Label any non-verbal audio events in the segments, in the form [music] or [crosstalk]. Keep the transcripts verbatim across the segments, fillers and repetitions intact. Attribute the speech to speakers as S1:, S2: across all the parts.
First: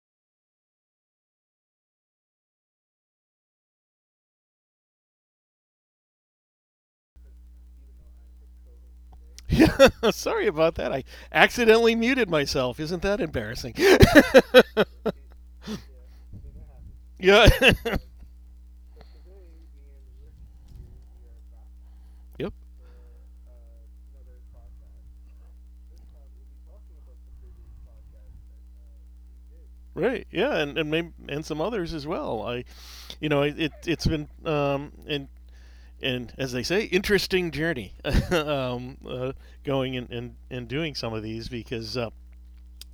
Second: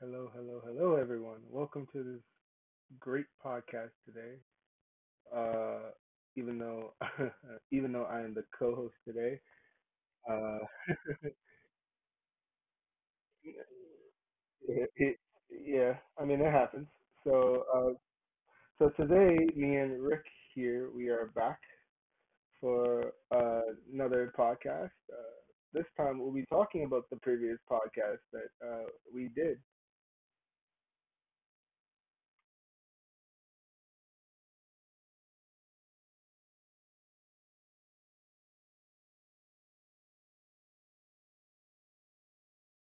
S1: Hello, hello, hello, everyone. Welcome to this great podcast today. Uh, even though, [laughs] even though I am the co-host today,
S2: Yeah, [laughs] sorry
S1: uh,
S2: about that. I
S1: [laughs]
S2: accidentally muted myself. Isn't that embarrassing?
S1: it, it- yeah, I mean it happens.
S2: Yeah.
S1: So, uh, so today, me and Rick here, we are back
S2: [laughs] yep.
S1: for uh, another podcast. Uh, this time, we'll be talking about the previous podcast that uh, we did.
S2: Right. Yeah, and and maybe, and some others as well. I you know it it- has been um and and as they say, interesting journey. [laughs] um, uh, Going and, and and doing some of these because uh,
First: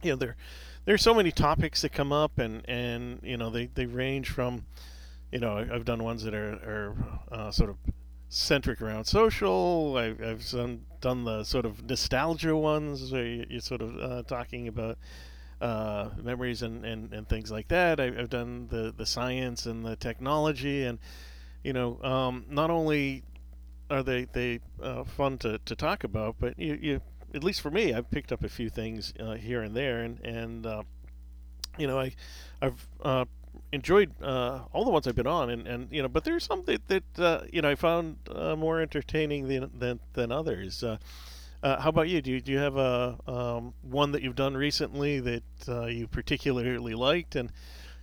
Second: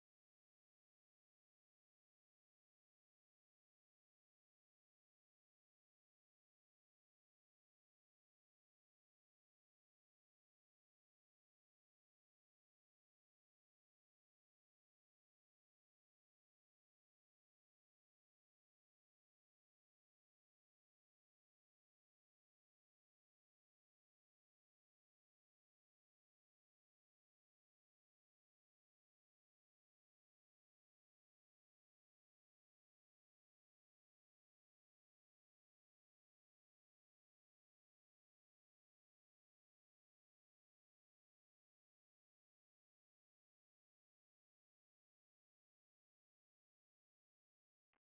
S2: you know there there's so many topics that come up and and you know they they range from you know, I- have done ones that are, are uh, sort of centric around social. I've, I've done, done the sort of nostalgia ones where you are sort of uh, talking about uh, memories and, and, and things like that. I, I've done the, the science and the technology. And, you know, um, not only are they, they uh, fun to, to talk about, but you, you at least for me, I've picked up a few things uh, here and there, and and uh, you know, I, I've uh, enjoyed uh, all the ones I've been on, and, and you know, but there's some that, that uh, you know I found uh, more entertaining than than, than others. Uh, uh, how about you? Do you do you have a um, one that you've done recently that uh, you particularly liked, and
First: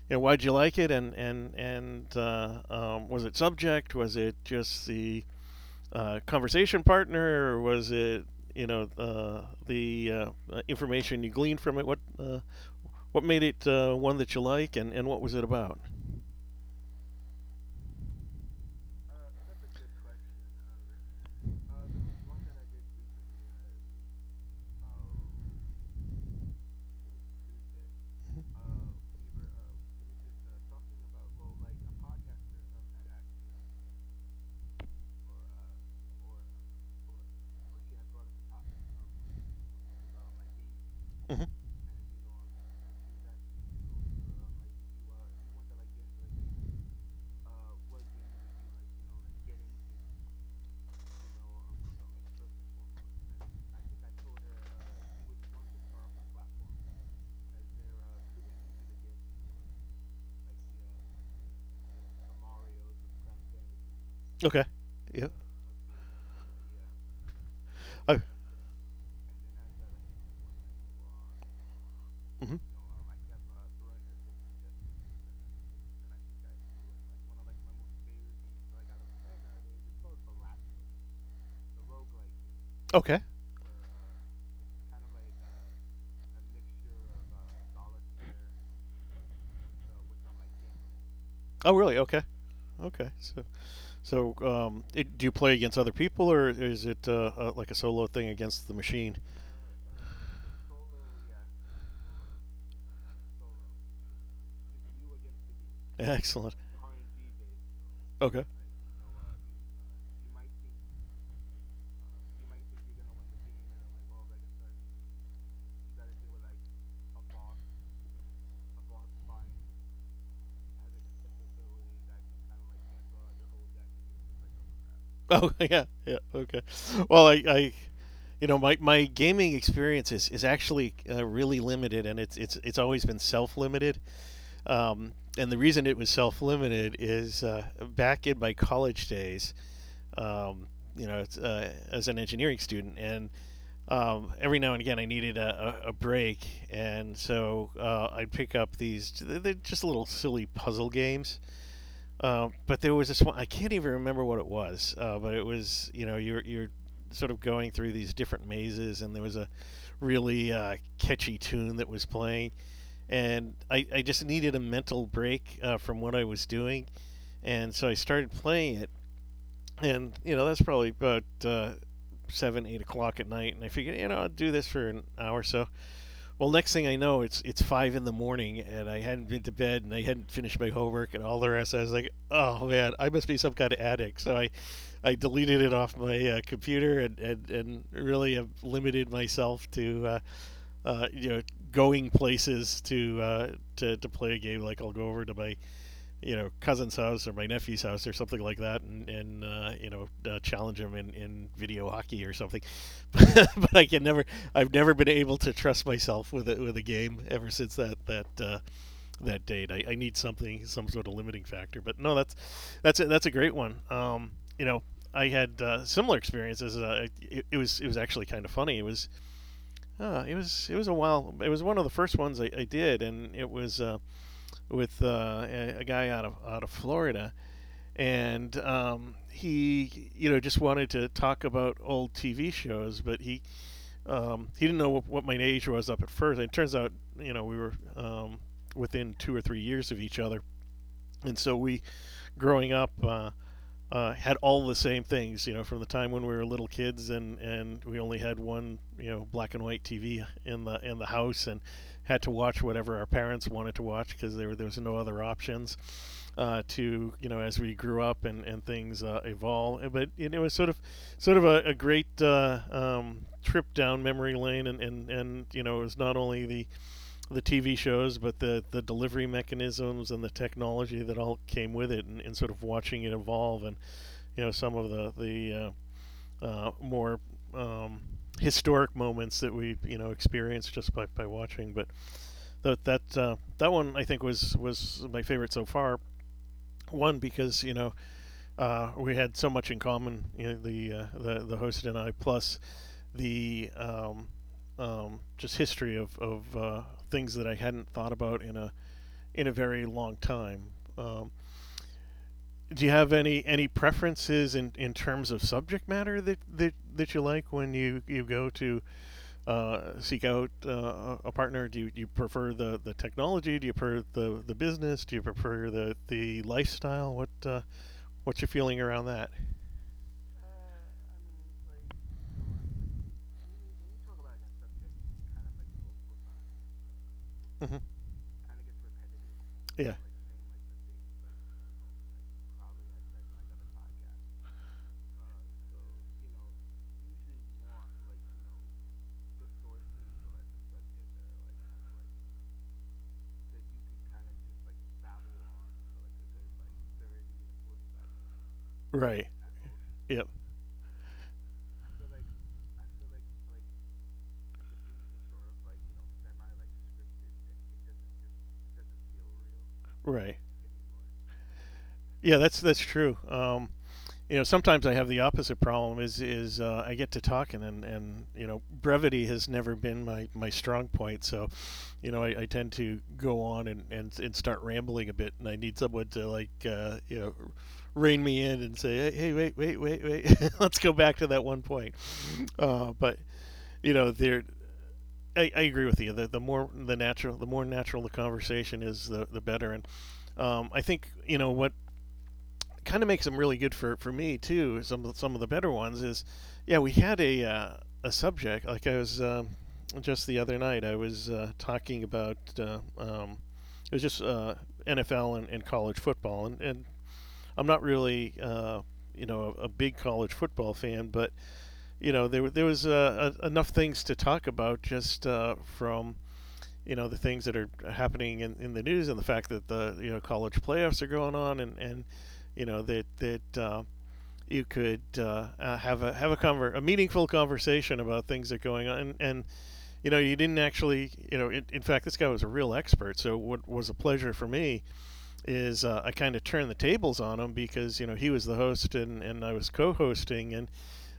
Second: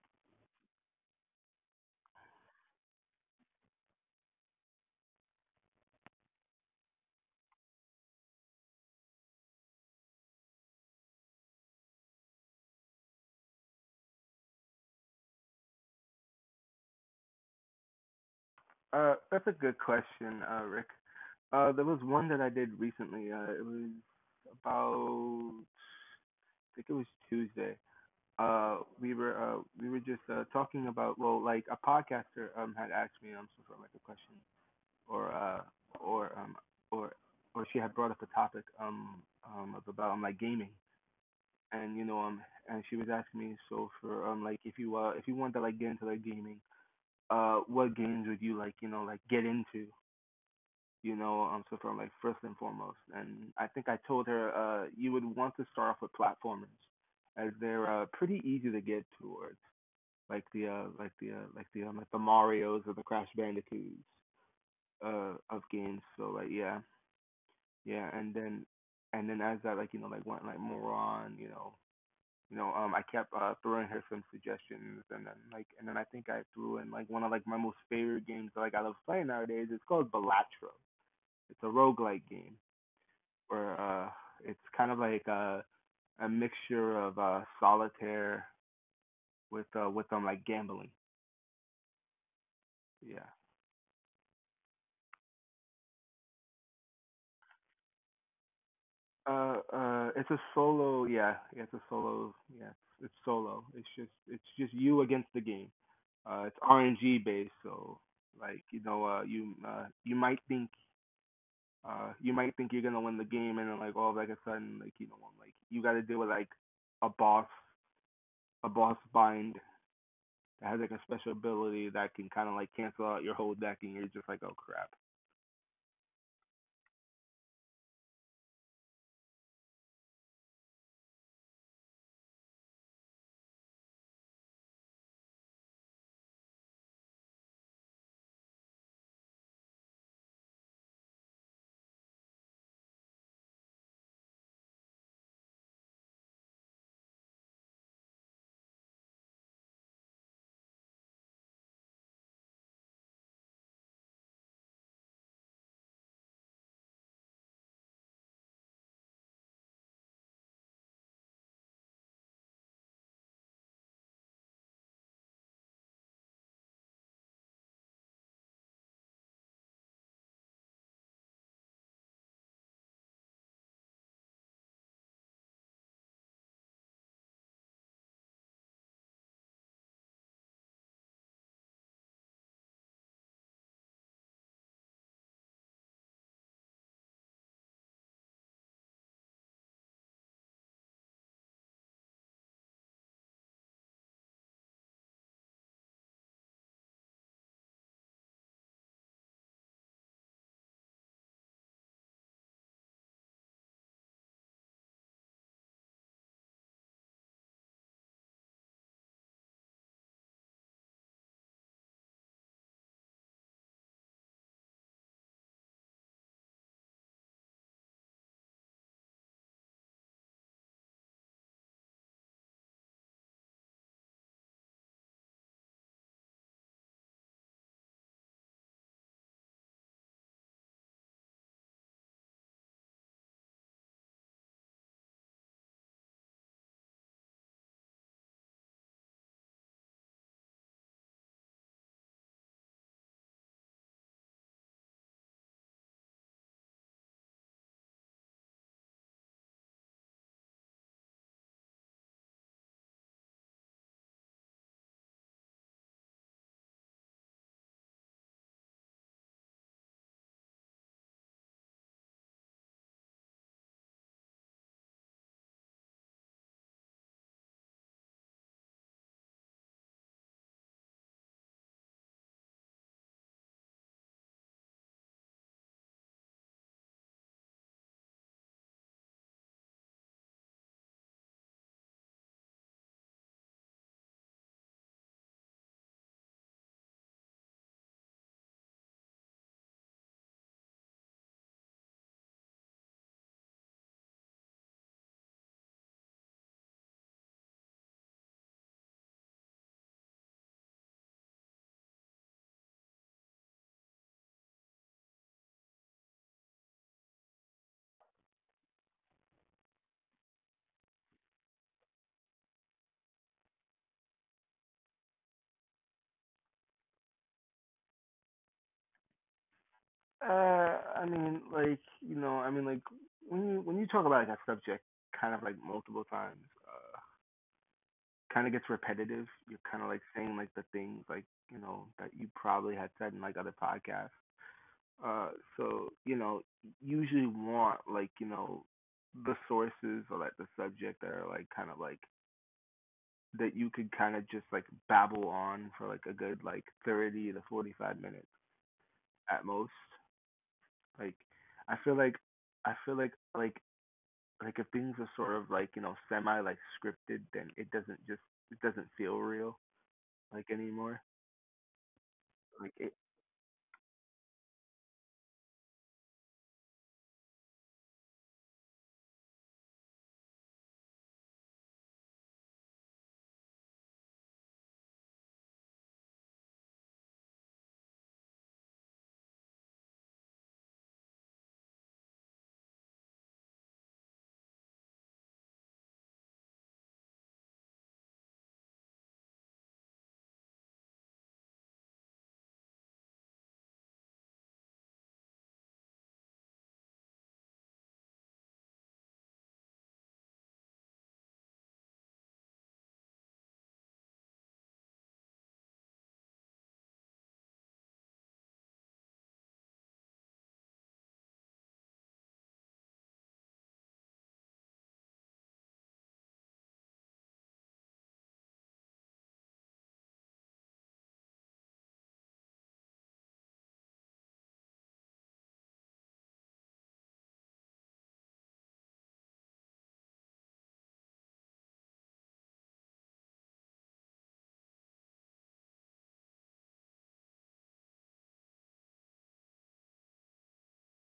S2: you know, why'd you like it, and and and uh, um, was it subject? Was it just the uh, conversation partner, or was it you know uh, the uh, uh, information you gleaned from it? What uh, what made it uh, one that you like, and, and what was it about?
S1: Uh, that's a good question, uh, Rick. Uh, there was one that I did recently. Uh, it was about, I think it was Tuesday. Uh, we were uh, we were just uh, talking about well, like a podcaster um had asked me um some sort of like a question or uh or um or or she had brought up a topic um um of about um, like gaming
S2: Hmm.
S1: and you know um and she was asking me so for um like if you uh if you want to like get into like gaming, uh what games would you like you know like get into you know, um, so far, like first and foremost. And I think I told her uh, you would want to start off with platformers, as they're uh, pretty easy to get towards, like the uh, like the uh, like the um, like the Mario's or the Crash Bandicoots,
S2: Okay. Yeah.
S1: uh, of games. So like yeah, yeah,
S2: Oh.
S1: and then and then as I like you know like went like more on you know
S2: Hmm.
S1: you know um I kept uh, throwing her some suggestions, and then like and then I think I threw in like one of like my most favorite games that like I love playing nowadays. It's called Balatro. It's a roguelike game
S2: Okay.
S1: where uh, it's kind of like a a mixture of uh, solitaire with uh, with um like gambling.
S2: Oh, really? Okay. Okay.
S1: Yeah.
S2: So, so um, it, do you play against other people, or is it uh, uh, like a solo thing against the machine?
S1: Uh, uh, it's a solo. Yeah, yeah, it's a solo. Yeah, it's, it's solo. It's just it's just you against the game.
S2: [laughs]
S1: Uh,
S2: Excellent.
S1: it's R N G based, so
S2: Okay.
S1: like you know, uh, you uh, you might think, uh, you might think you're gonna win the game, and then like all of like a sudden, like you know, like you got to deal with like a boss, a boss bind, that has like a special ability that can kind of like cancel out your whole deck, and you're just like, oh crap.
S2: Oh, [laughs] yeah, yeah, okay. Well, I, I, you know, my, my gaming experience is, is actually uh, really limited, and it's it's it's always been self limited. Um, and the reason it was self limited is uh, back in my college days, um, you know, it's, uh, as an engineering student, and um, every now and again I needed a, a, a break, and so uh, I'd pick up these they're just little silly puzzle games, uh, but there was this one I can't even remember what it was, uh, but it was you know you're you're sort of going through these different mazes, and there was a really uh, catchy tune that was playing, and I, I just needed a mental break uh, from what I was doing, and so I started playing it, and you know that's probably about uh, seven eight o'clock at night, and I figured you know I'll do this for an hour or so. Well, next thing I know, it's it's five in the morning, and I hadn't been to bed, and I hadn't finished my homework, and all the rest. I was like, "Oh man, I must be some kind of addict." So I, I deleted it off my uh, computer, and, and and really have limited myself to, uh, uh, you know, going places to uh, to to play a game. Like I'll go over to my you know cousin's house or my nephew's house or something like that and, and uh, you know uh, challenge him in, in video hockey or something. [laughs] But I can never I've never been able to trust myself with it with a game ever since that that uh, that date. I, I need something some sort of limiting factor, but no that's that's a, that's a great one. Um, you know, I had uh, similar experiences. Uh, it, it was it was actually kind of funny. It was uh, it was it was a while. It was one of the first ones I, I did, and it was uh, with uh, a, a guy out of out of Florida, and um, he you know just wanted to talk about old T V shows, but he um, he didn't know what, what my age was up at first. And it turns out you know we were um, within two or three years of each other, and so we growing up. Uh, uh, had all the same things, you know, from the time when we were little kids and, and we only had one, you know, black and white T V in the in the house and had to watch whatever our parents wanted to watch because there, were- there was no other options. Uh, to you know, as we grew up and and things uh, evolve, but you know, it was sort of sort of a, a great uh, um, trip down memory lane, and, and and you know, it was not only the the T V shows, but the the delivery mechanisms and the technology that all came with it, and, and sort of watching it evolve and you know some of the the uh, uh, more um, historic moments that we you know experienced just by, by watching. But that that uh, that one I think was was my favorite so far. One because you know uh, we had so much in common, you know, the uh, the the host and I, plus the um, um, just history of of uh, things that I hadn't thought about in a in a very long time. Um, do you have any any preferences in, in terms of subject matter that, that, that you like when you, you go to uh, seek out uh, a partner? Do you, you prefer the, the technology? Do you prefer the, the business? Do you prefer the, the lifestyle? What uh, what's your feeling around that?
S1: Uh, I mean, like you know, I mean, like when you when you talk about like that subject kind of like multiple times, uh,
S2: Hmm.
S1: kind of gets repetitive. You're kind of
S2: Yeah.
S1: like saying like the things like you know that you probably had said in like other podcasts. Uh, so you know, usually want like you know the sources or like the subject that are like kind of like that you could kind of just like babble on for like a good like thirty to forty-five minutes
S2: Right.
S1: at most.
S2: Yep.
S1: Like I feel like I feel like like like if things are sort of like, you know, semi like scripted, then it doesn't just it doesn't feel real
S2: Right.
S1: like anymore.
S2: Yeah. That's
S1: Like
S2: that's
S1: it
S2: true. Um, you know sometimes I have the opposite problem is is uh, I get to talking and and you know brevity has never been my my strong point so you know i, I tend to go on and, and and start rambling a bit and I need someone to like uh, you know rein me in and say hey, hey wait wait wait wait. [laughs] Let's go back to that one point. Uh, but you know there I, I agree with you, the, the more the natural the more natural the conversation is the the better, and um, I think you know what kind of makes them really good for, for me too. Some of the, some of the better ones is, yeah, we had a uh, a subject like I was um, just the other night. I was uh, talking about uh, um, it was just uh, N F L and, and college football, and, and I'm not really uh, you know a, a big college football fan, but you know there there was uh, a, enough things to talk about just uh, from you know the things that are happening in, in the news and the fact that the you know college playoffs are going on and and you know that that uh, you could uh, uh, have a have a conver- a meaningful conversation about things that are going on and, and you know you didn't actually you know in in fact this guy was a real expert so what was a pleasure for me is uh, I kind of turned the tables on him because you know he was the host and, and I was co-hosting and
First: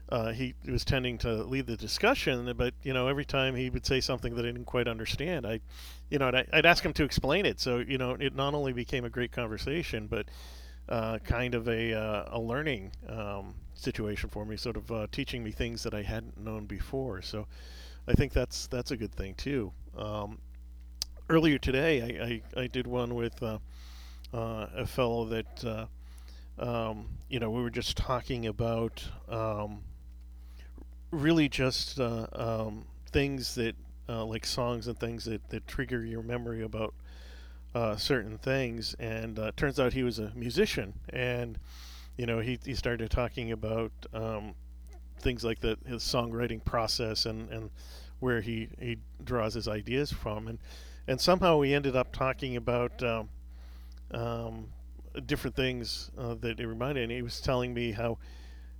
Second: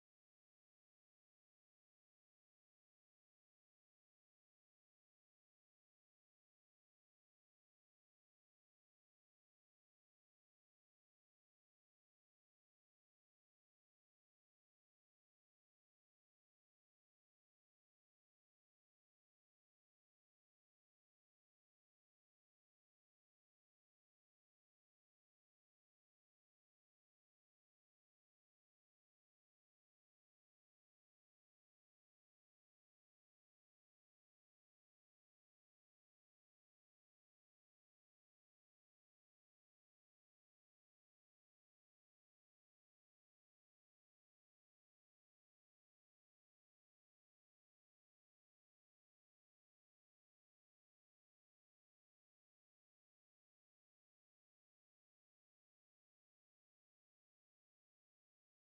S2: uh, he was tending to lead the discussion, but you know, every time he would say something that I didn't quite understand, I, you know, and I, I'd ask him to explain it. So you know, it not only became a great conversation, but uh, kind of a uh, a learning um, situation for me, sort of uh, teaching me things that I hadn't known before. So I think that's that's a good thing too. Um, earlier today, I, I, I did one with uh, uh, a fellow that uh, um, you know we were just talking about. Um, really just uh, um, things that uh, like songs and things that, that trigger your memory about uh, certain things. And uh, turns out he was a musician, and you know he, he started talking about um, things like the his songwriting process and, and where he, he draws his ideas from, and and somehow we ended up talking about um, um, different things uh, that it reminded me. He was telling me how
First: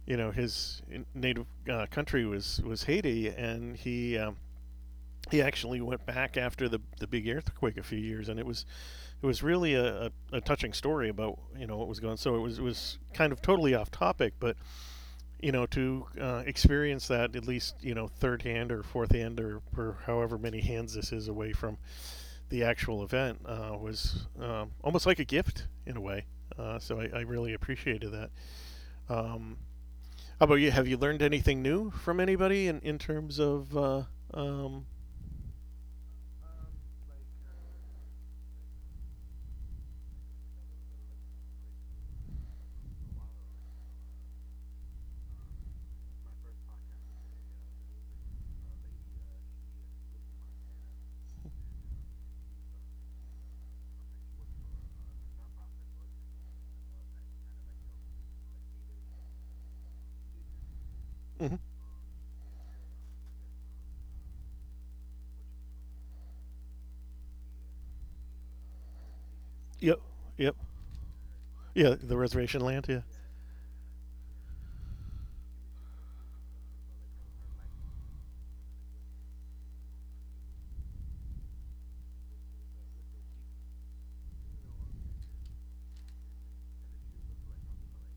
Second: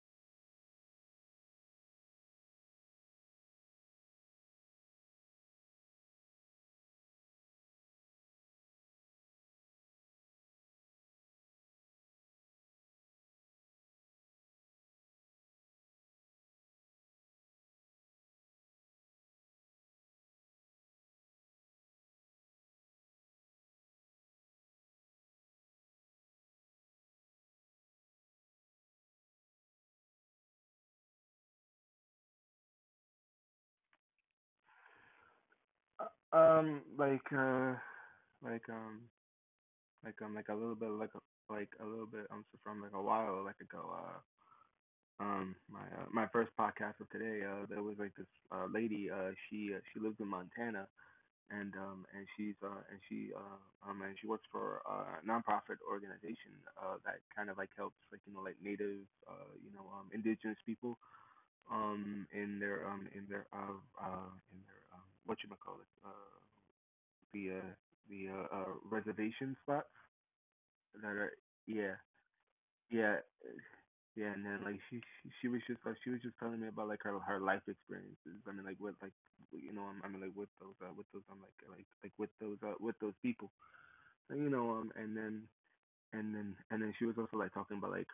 S2: you know his native uh, country was was Haiti, and he um, he actually went back after the the big earthquake a few years, and it was it was really a, a, a touching story about you know what was going on. So it was it was kind of totally off topic, but you know to uh, experience that at least you know third hand or fourth hand or, or however many hands this is away from the actual event uh, was um, almost like a gift in a way. Uh, so I, I, really appreciated that. Um, how about you? Have you learned anything new from anybody in, in terms of? Uh, um,
S1: uh, um like uh like um like um like a little bit like a, like a little bit um so from like a while like ago uh um my uh, my first podcast of today, uh there was like this uh lady, uh she uh, she lives in Montana, and um and she's uh and she uh um and she works for uh, a nonprofit organization uh that kind of like helps like you know like native uh you know um indigenous people
S2: mhm.
S1: um in their um in their uh uh in their um what you call it, uh the uh the uh, uh reservation spots
S2: Yep, yep,
S1: that are,
S2: yeah.
S1: yeah,
S2: The reservation land, yeah.
S1: yeah, yeah. And then like she she she was just like she was just telling me about like her her life experiences, I mean like with like you know, I mean like with those uh with those I'm like like like with those uh with those people, you know um and then and then and then she was also like talking about like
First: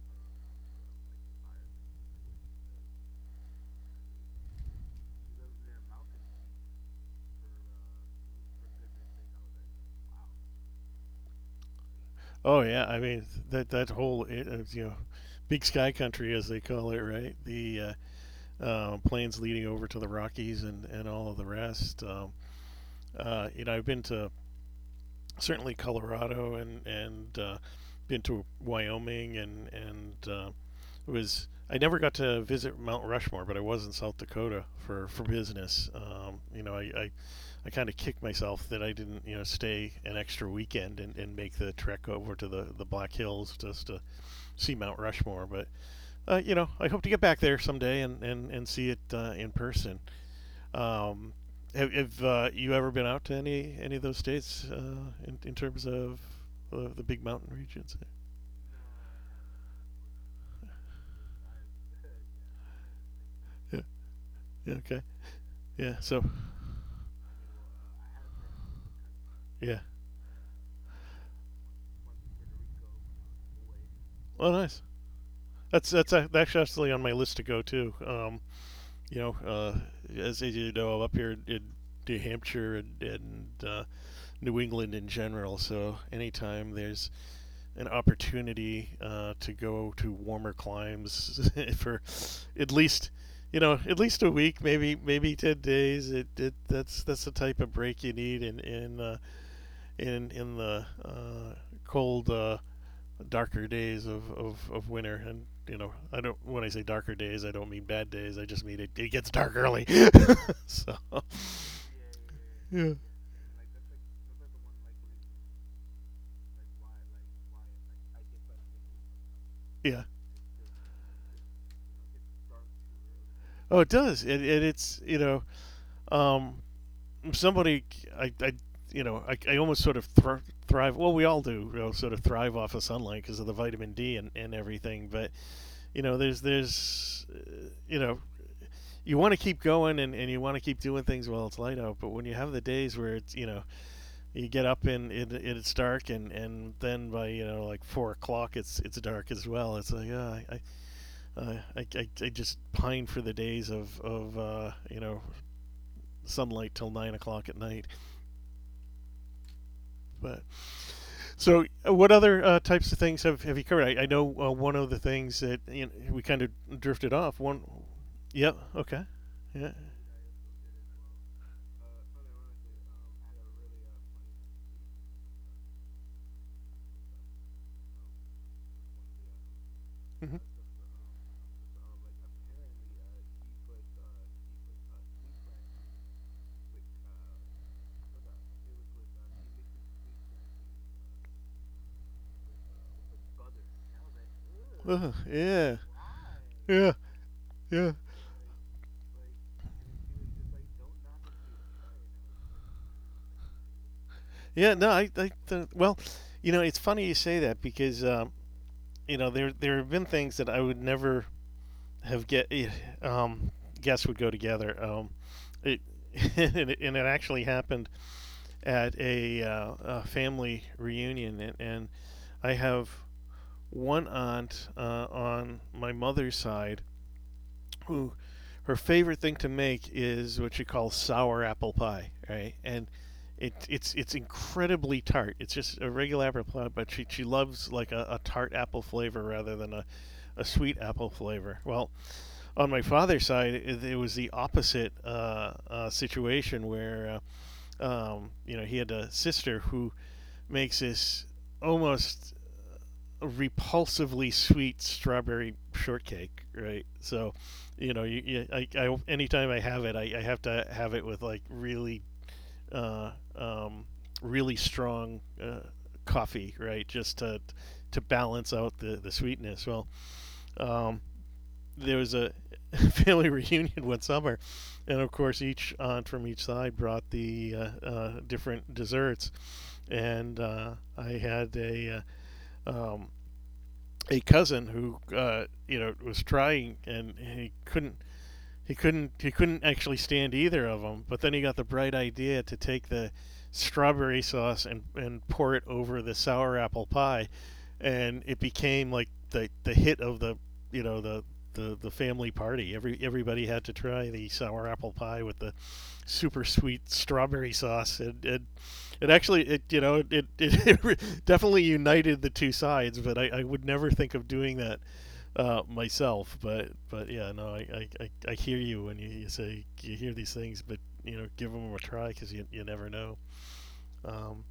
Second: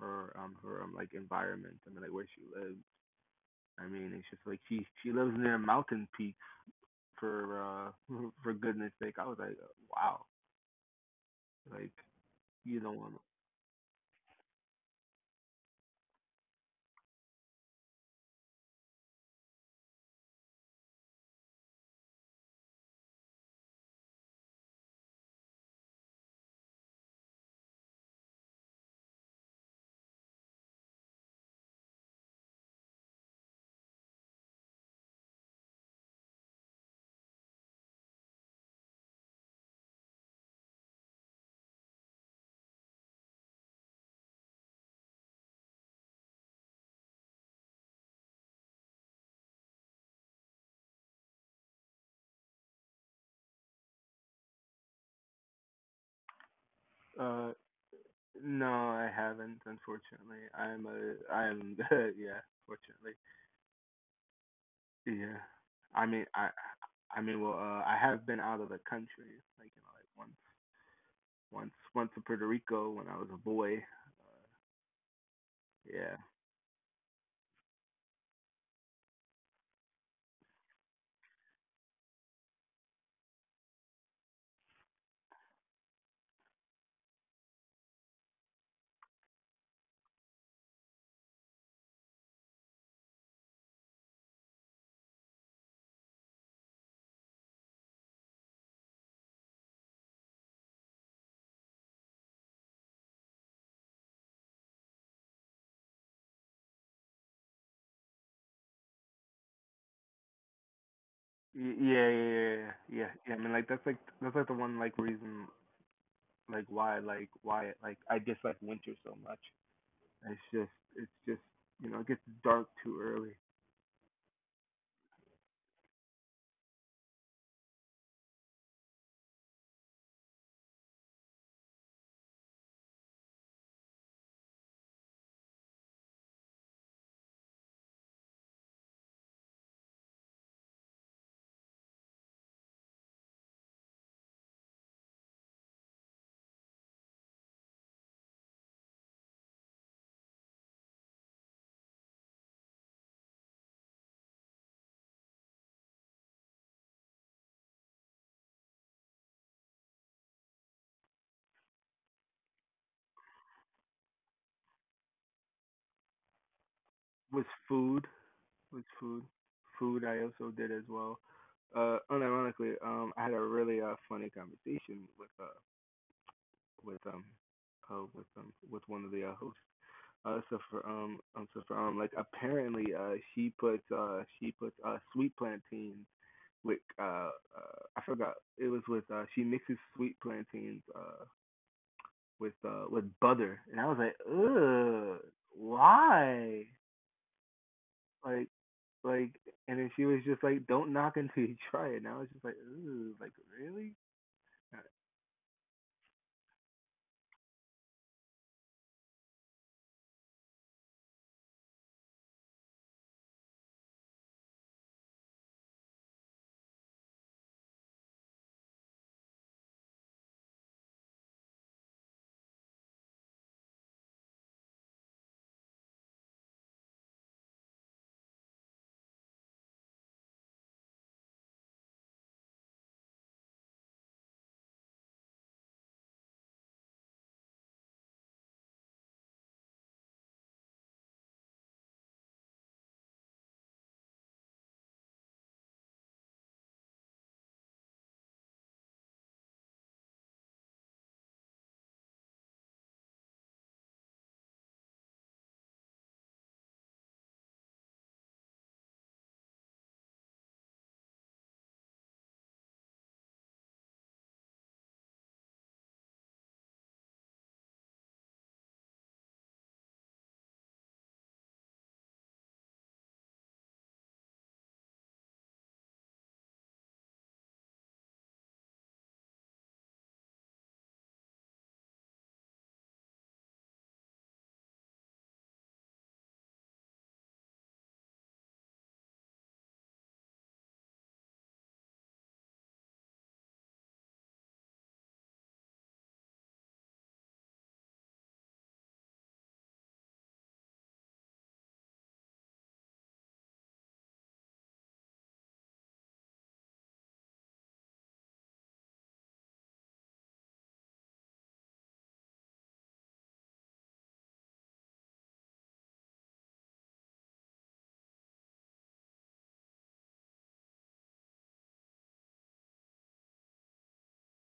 S1: her um her um like environment, I mean like where she lives, I mean it's just like she she lives near mountain peaks for uh [laughs] for goodness sake I was like wow, like
S2: Oh
S1: you
S2: yeah,
S1: know
S2: I
S1: um
S2: mean that that whole eh, uh, you know, big sky country, as they call it, right? The uh, uh, plains leading over to the Rockies and and all of the rest. Um, uh, you know, I've been to certainly Colorado and and uh, been to Wyoming, and and uh, it was I never got to visit Mount Rushmore, but I was in South Dakota for for business. Um, you know, I I, I kind of kicked myself that I didn't you know stay an extra weekend and, and make the trek over to the the Black Hills just to see Mount Rushmore. But uh, you know, I hope to get back there someday and and and see it uh, in person. Um, have have uh, you ever been out to any any of those states uh, in in terms of uh, the big
S1: uh
S2: mountain regions?
S1: no I haven't, unfortunately. I'm a I'm [laughs] yeah, fortunately.
S2: Yeah. Yeah. Okay.
S1: Yeah,
S2: Yeah.
S1: I mean,
S2: So,
S1: I I mean well uh I have been out of the country like you
S2: yeah.
S1: know like once, once once to Puerto Rico when I was a boy.
S2: Well, nice. That's
S1: Yeah.
S2: that's ac- that's actually on my list to go too. Um, you know, uh, as as you know, I'm up here in in New Hampshire, and, and uh, New England in general. So anytime there's an opportunity uh, to go to warmer climes [laughs] for at least you know at least a week, maybe maybe ten days, it, it that's that's the type of break you need in in uh, in, in the uh, cold, uh, darker days of, of, of winter. And you know I don't — when I say darker days, I don't mean bad days, I just mean it, it gets dark early. [laughs] So
S1: Y- Yeah, yeah, yeah, yeah, yeah.
S2: yeah,
S1: yeah. Yeah, I mean, like that's like that's like the one like reason like why like why like I dislike winter so much.
S2: yeah.
S1: It's just it's just you know it gets dark too early.
S2: Oh, it does. And, and it's, you know um somebody — I, I you know I, I almost sort of thr- thrive, well, we all do, you know, sort of thrive off of sunlight because of the vitamin D and, and everything. But you know there's there's uh, you know you want to keep going, and, and you want to keep doing things while it's light out, but when you have the days where it's you know you get up and it, it's dark, and, and then by you know like four o'clock it's it's dark as well, it's like uh, I, I, uh, I, I I just pine for the days of, of uh, you know sunlight till nine o'clock at night. But so, uh, what other uh, types of things have, have you covered? I, I know uh, one of the things that, you know, we kind of drifted off.
S1: Was
S2: One —
S1: food,
S2: yep,
S1: was
S2: okay,
S1: food,
S2: yeah.
S1: food I also did as well. Uh, unironically, um, I had a really uh funny conversation with uh with um uh with um with one of the uh, hosts. Uh,
S2: Hmm.
S1: so for um um so for um like apparently uh she puts uh she puts uh sweet plantains with uh, uh I forgot, it was with uh she mixes sweet plantains uh with uh with butter, and I was like
S2: Ugh,
S1: ugh,
S2: yeah,
S1: why,
S2: yeah, yeah,
S1: like like and then she was just like don't knock until you try it, and I was just like ugh, like really.
S2: yeah. No, I, I th- well, you know, it's funny you say that, because um, you know there there have been things that I would never have get eh, um, guess would go together. Um, it [laughs] and, it and it actually happened at a, uh, a family reunion, and, and I have one aunt uh, on my mother's side, who — her favorite thing to make is what she calls sour apple pie, right? And it, it's it's incredibly tart. It's just a regular apple pie, but she, she loves like a, a tart apple flavor rather than a, a sweet apple flavor. Well, on my father's side, it, it was the opposite uh, uh, situation, where uh, um, you know he had a sister who makes this almost repulsively sweet strawberry shortcake, right? So, you know, you, you I, I anytime I have it, I, I have to have it with like really, uh, um, really strong uh, coffee, right? Just to to balance out the the sweetness. Well, um, there was a [laughs] family reunion one summer, and of course, each aunt from each side brought the uh, uh, different desserts, and uh, I had a uh, um, a cousin who uh, you know was trying, and he couldn't he couldn't he couldn't actually stand either of them. But then he got the bright idea to take the strawberry sauce and and pour it over the sour apple pie, and it became like the the hit of the you know the the, the family party. Every everybody had to try the sour apple pie with the super sweet strawberry sauce, and it, it actually it you know it, it, [laughs] it definitely united the two sides. But I, I would never think of doing that uh, myself. But but yeah, no, I, I, I, I hear you when you, you say you hear these things, but you know, give them a try, because you, you never know. Um,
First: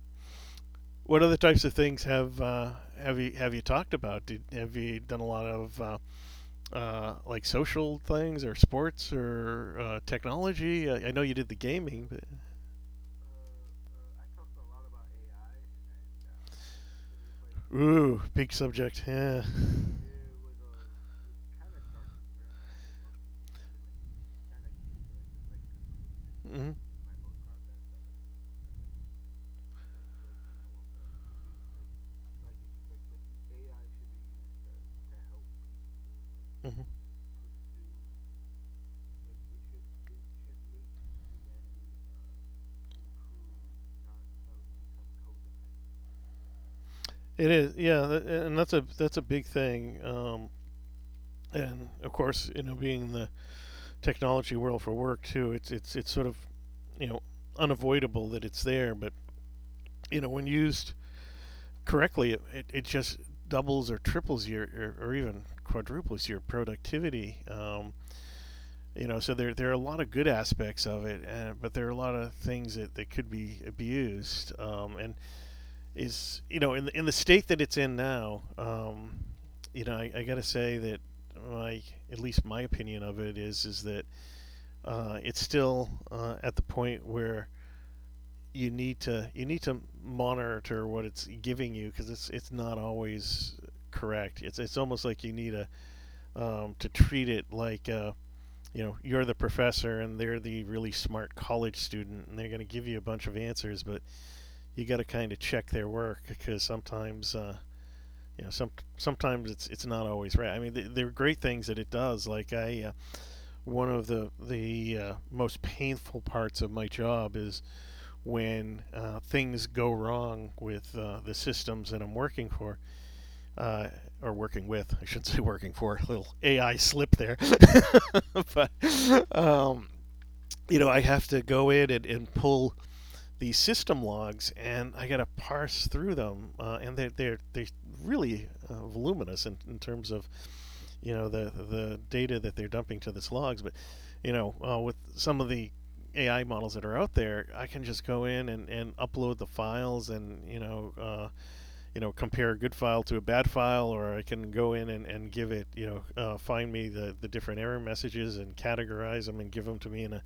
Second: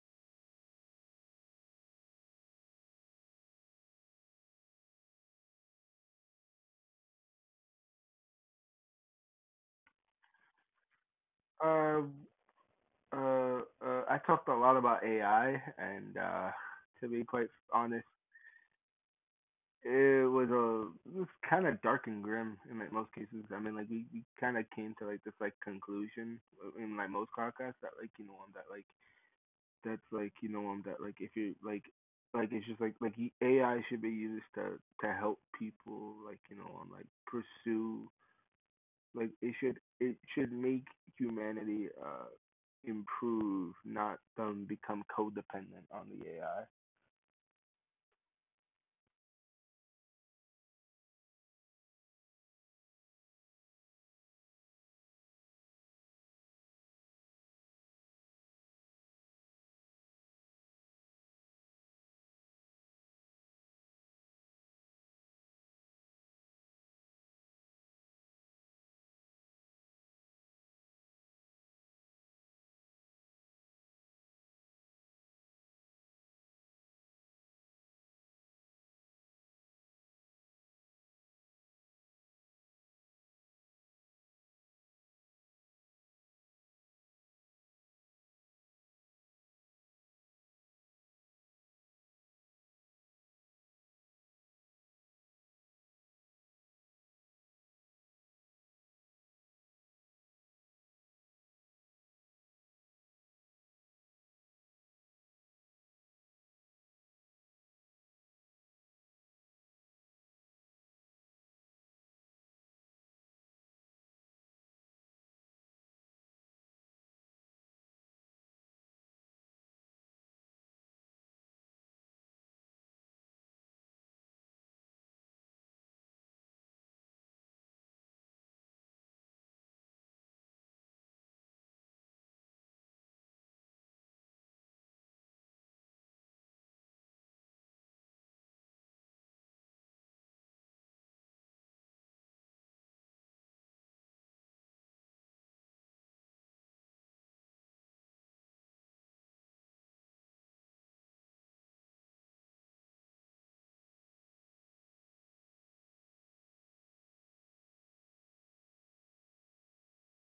S2: what other types of things have, uh, have you have you talked about? Did, have you done a lot of uh, uh, like social things or sports or uh, technology? I, I know you did the
S1: uh
S2: gaming, but...
S1: um, uh, uh I talked a lot about A I and uh to be quite honest,
S2: Ooh, big subject. Yeah.
S1: it was a it was kind of dark and grim in like most cases. I mean, like we, we kind of came to like this like conclusion
S2: Hmm.
S1: uh, in like most podcasts that like you know um that like that's like you know um that like if you're like like it's just like like A I should be used to to help people, like you know
S2: Hmm.
S1: um like pursue, like it should it should make humanity uh improve, not um become codependent on the A I.
S2: It is, yeah, and that's a that's a big thing. Um, and of course, you know, being the technology world for work too. It's it's it's sort of you know unavoidable that it's there, but you know when used correctly, it, it, it just doubles or triples your, or, or even quadruples your productivity. Um, you know, so there there are a lot of good aspects of it, and, but there are a lot of things that, that could be abused. Um, and is you know in in the state that it's in now, um, you know I, I got to say that my at least my opinion of it is is that uh, it's still uh, at the point where you need to you need to monitor what it's giving you, because it's it's not always correct. It's it's almost like you need a um, to treat it like uh, you know you're the professor and they're the really smart college student, and they're going to give you a bunch of answers, but you got to kind of check their work, because sometimes... Uh, you know, some sometimes it's it's not always right. I mean, th- there are great things that it does. Like, I, uh, one of the the uh, most painful parts of my job is when uh, things go wrong with uh, the systems that I'm working for, uh, or working with. I should [laughs] say working for. A little A I slip there, [laughs] but um, you know I have to go in and, and pull these system logs, and I got to parse through them, uh, and they're they're they're really uh, voluminous in, in terms of you know the the data that they're dumping to this logs. But you know uh, with some of the A I models that are out there, i can just go in and, and upload the files, and you know uh, you know compare a good file to a bad file, or i can go in and, and give it, you know uh, find me the, the different error messages, and categorize them and give them to me in a —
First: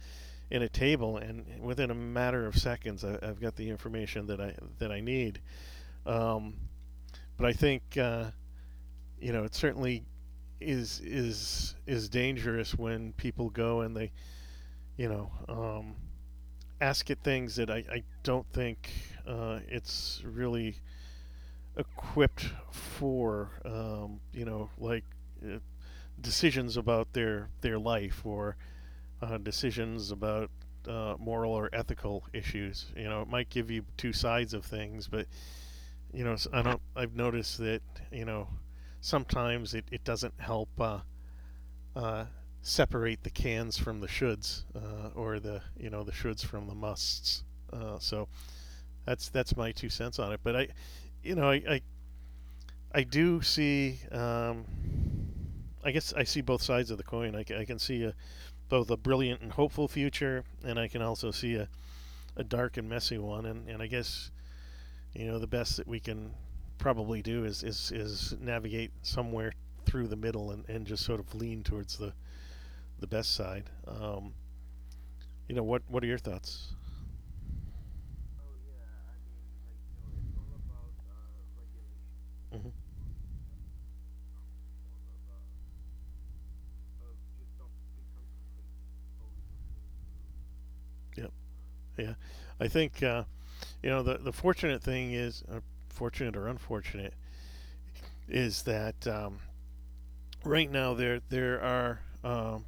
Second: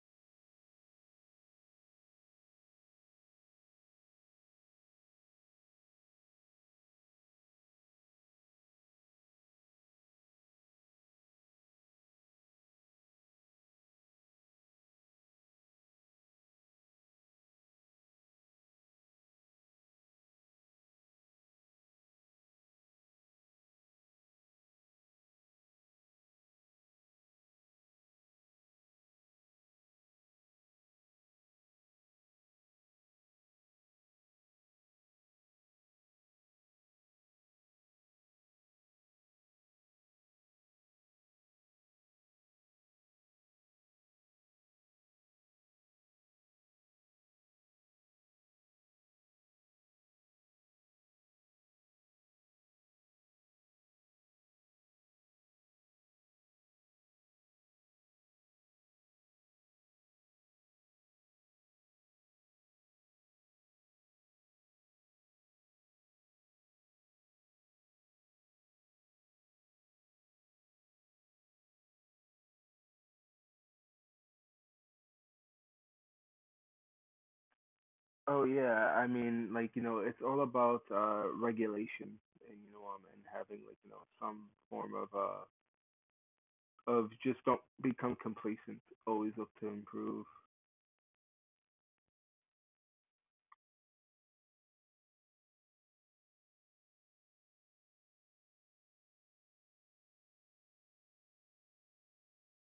S2: in a table, and within a matter of seconds I, i've got the information that i that i need. um, but i think uh, you know, it certainly is is is dangerous when people go and they you know um, ask it things that I, I don't think uh, it's really equipped for. Um, you know like uh, decisions about their their life, or uh, decisions about uh, moral or ethical issues. You know, it might give you two sides of things, but you know, I do not I don't. I've noticed that, you know sometimes it, it doesn't help uh, uh, separate the cans from the shoulds, uh, or the you know the shoulds from the musts. Uh, so that's that's my two cents on it. But I, you know, I I, I do see. Um, I guess I see both sides of the coin. I I can see, a, both a brilliant and hopeful future, and I can also see a, a dark and messy one. And, and I guess, you know the best that we can probably do is — is, is navigate somewhere through the middle, and, and just sort of lean towards the the best side. Um, you know, what what are your thoughts?
S1: Oh yeah, I mean, like, you know, it's all about uh regulation and you
S2: Mm-hmm.
S1: know um and having like, you know, some form of uh of just don't become complacent, always look to improve.
S2: Yep. Yeah. I think, uh, you know the the fortunate thing is, uh, fortunate or unfortunate, is that um, right now there there are, um,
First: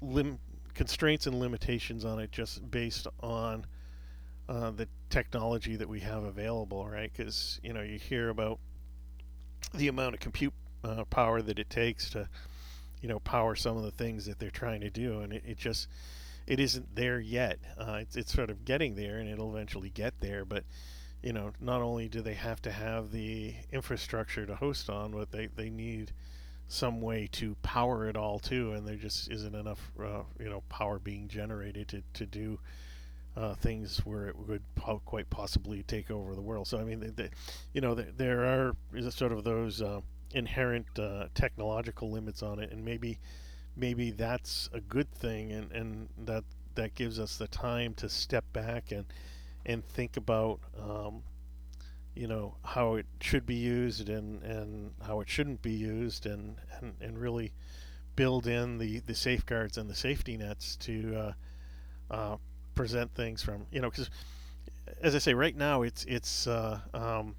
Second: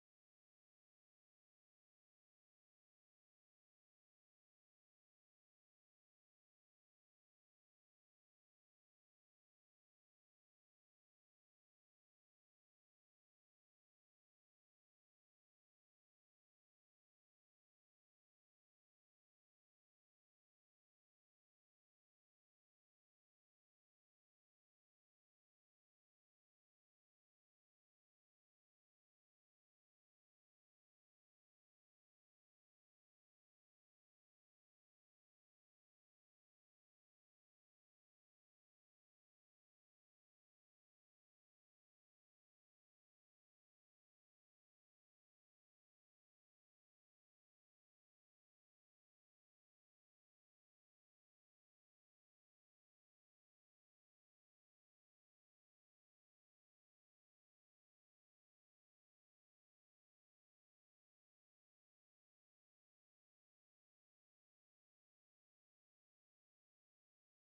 S2: lim- constraints and limitations on it just based on uh, the technology that we have available, right? Because you know you hear about the amount of compute uh, power that it takes to you know power some of the things that they're trying to do, and it, it just it isn't there yet. Uh, it's, it's sort of getting there, and it'll eventually get there. But you know, not only do they have to have the infrastructure to host on, but they, they need some way to power it all too. And there just isn't enough uh, you know power being generated to to do uh, things where it would po- quite possibly take over the world. So I mean, the, the, you know, the, there are sort of those. Uh, inherent uh, technological limits on it, and maybe maybe that's a good thing and, and that that gives us the time to step back and, and think about um, you know how it should be used and, and how it shouldn't be used and, and, and really build in the, the safeguards and the safety nets to uh, uh, present things from you know because as I say right now it's it's uh, um,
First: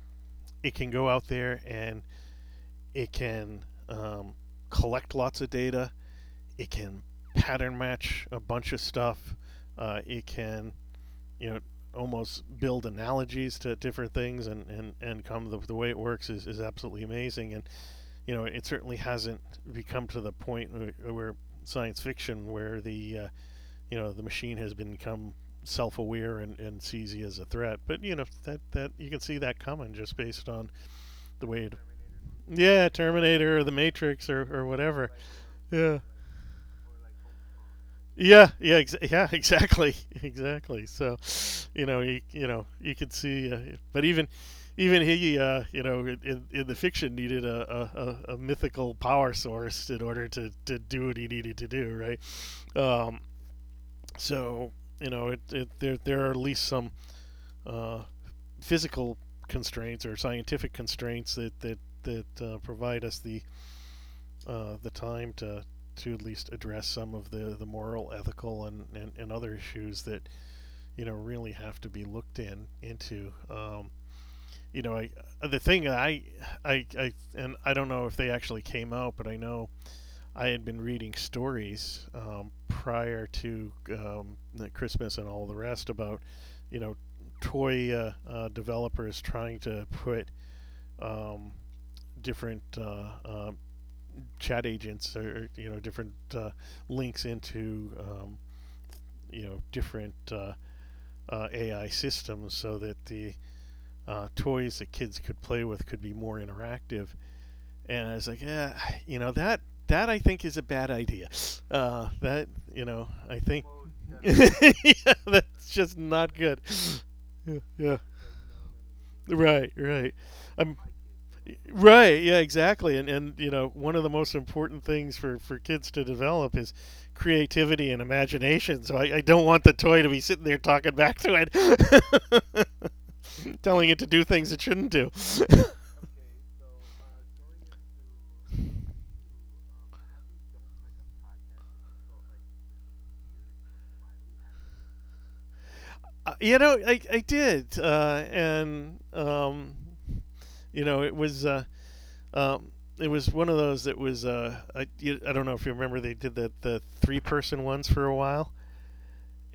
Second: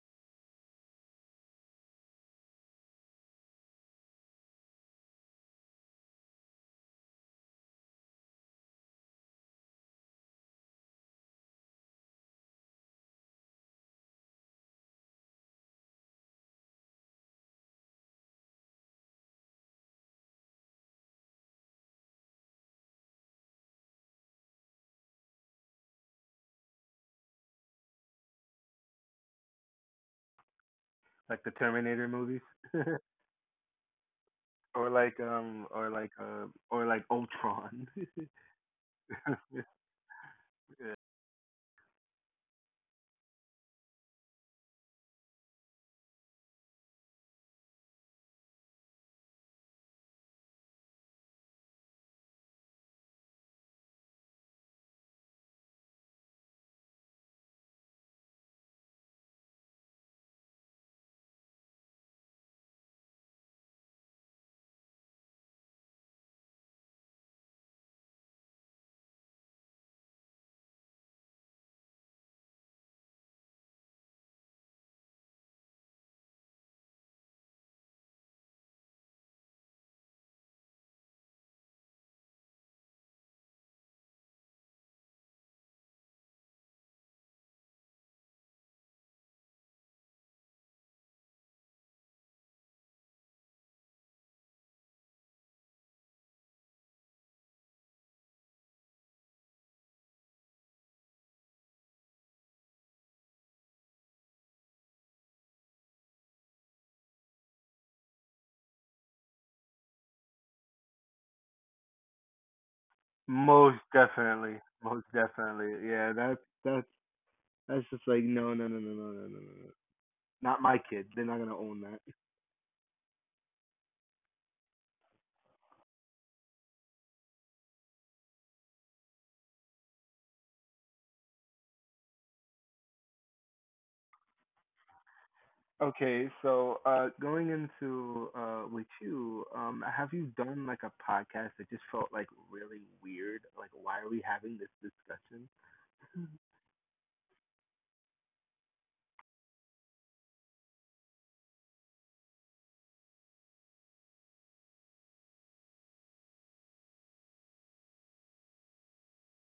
S2: it can go out there and it can um, collect lots of data it can pattern match a bunch of stuff. Uh, it can you know almost build analogies to different things and and and come the, the way it works is, is absolutely amazing. And you know it certainly hasn't become to the point where, where science fiction where the uh, you know the machine has become self-aware and, and sees you as a threat, but you know that that you can see that coming just based on
S1: Like
S2: the
S1: the
S2: way it.
S1: Terminator movies. [laughs]
S2: Yeah, Terminator or the Matrix, or, or
S1: Or
S2: whatever.
S1: like um or
S2: Yeah.
S1: like uh or like Ultron. [laughs]
S2: Yeah, yeah, ex- yeah, exactly, [laughs] exactly.
S1: Yeah.
S2: So, you know, you, you know, you could see, uh, but even, even he, uh, you know, in, in in the fiction needed a, a, a, a mythical power source in order to, to do what he needed to do, right? Um, so, you know, it, it there there are at least some uh, physical constraints or scientific constraints that that that uh, provide us the uh, the time to to at least address some of the, the moral, ethical, and, and, and other issues that you know, really have to be looked in into. Um, you know, I uh, the thing I, I, I, and I don't know if they actually came out, but I know I had been reading stories um, prior to um, the Christmas and all the rest about, you know, toy uh, uh, developers trying to put um, different uh, uh, chat agents or you know different uh, links into um, you know different uh, uh, A I systems so that the uh, toys that kids could play with could be more interactive. And I was like, yeah, you know that that I think is a bad idea. Uh, that you know I think.
S1: Most
S2: [laughs]
S1: definitely. Most
S2: Yeah, that's
S1: definitely.
S2: just
S1: Yeah,
S2: not
S1: that's
S2: good.
S1: that's
S2: Yeah,
S1: that's
S2: yeah.
S1: just like no no no no no no no no, no.
S2: Right, right.
S1: Not
S2: I'm
S1: my kid. They're not gonna own that.
S2: Right. Yeah, exactly. And and you know, one of the most important things for for kids to develop is creativity and imagination. So I, I don't want the toy to be sitting there talking back to it, [laughs] telling it to do things it shouldn't do. [laughs]
S1: Okay, so uh, going into uh, with you, um, have you done like a podcast that just felt like really weird? Like, why are we having this discussion?
S2: Uh, you know, I I did, uh, and um, you know, it was. Uh, um, it was one of those that was uh, I, you- I don't know if you remember they did that the three person ones for a while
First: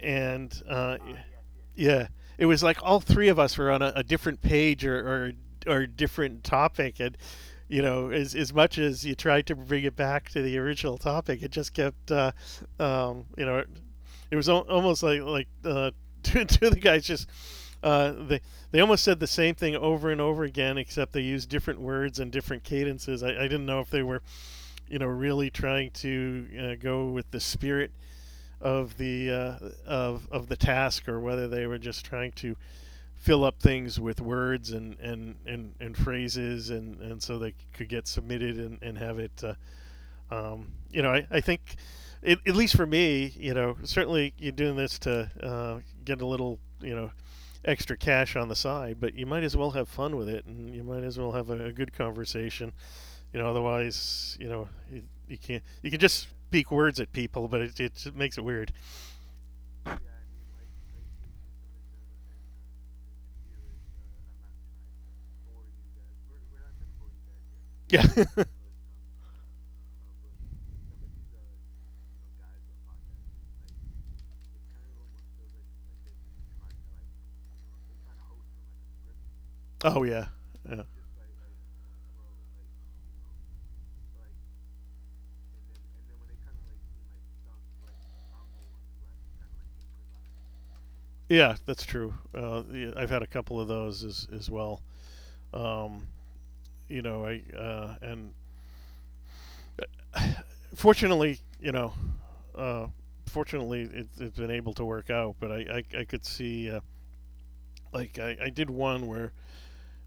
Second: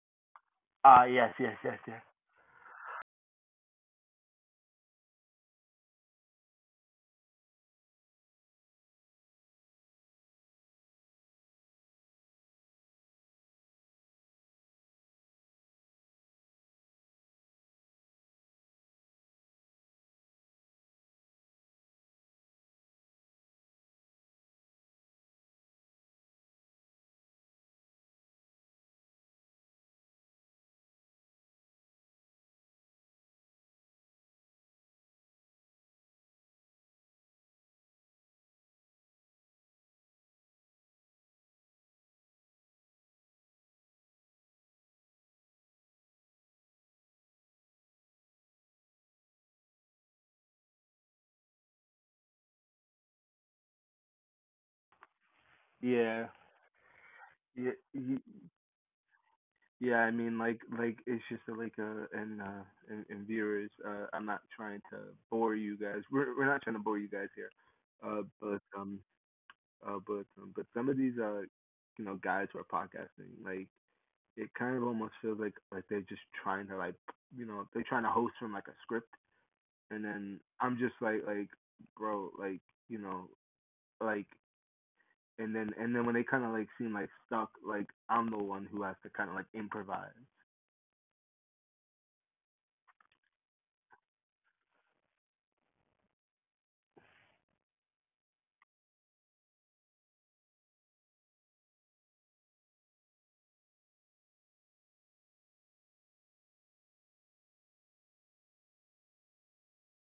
S2: and uh,
S1: Ah, yes, yes, yes, yes.
S2: yeah, it was like all three of us were on a, a different page, or, or or different topic, and you know, as as much as you tried to bring it back to the original topic, it just kept, uh, um, you know, it, it was al- almost like like uh, [laughs] two, two of the guys just. Uh, they they almost said the same thing over and over again, except they used different words and different cadences. I, I didn't know if they were, you know, really trying to uh, go with the spirit of the uh, of of the task, or whether they were just trying to fill up things with words and and and, and phrases and and so they could get submitted, and, and have it uh, um, you know I, I think it, at least for me you know certainly you're doing this to uh, get a little you know extra cash on the side, but you might as well have fun with it, and you might as well have a, a good conversation. You know otherwise you know you, you can't you can
S1: Yeah,
S2: just speak words at people, but
S1: yeah,
S2: it, it
S1: y-
S2: makes it weird.
S1: yeah. I mean, like, like it's just a, like a and uh and, and viewers. Uh, I'm not trying to bore you guys. We're we're not trying to bore you guys here.
S2: Yeah.
S1: Uh,
S2: [laughs]
S1: but um, uh, but um, but some of these, uh, you know, guys who are podcasting, like it kind of almost feels like like they're just trying to like you know they're trying to host from like a script, and
S2: Oh yeah.
S1: then I'm
S2: Yeah.
S1: just like like bro, like you know, like and then and then when they kind of like seem like stuck, like I'm the one who has to kind of like improvise.
S2: Yeah, that's true. Uh, yeah, I've had a couple of those as as well. Um, you know, I uh, and uh, fortunately, you know, uh, fortunately, it, it's been able to work out. But I I, I could see uh, like I, I did one where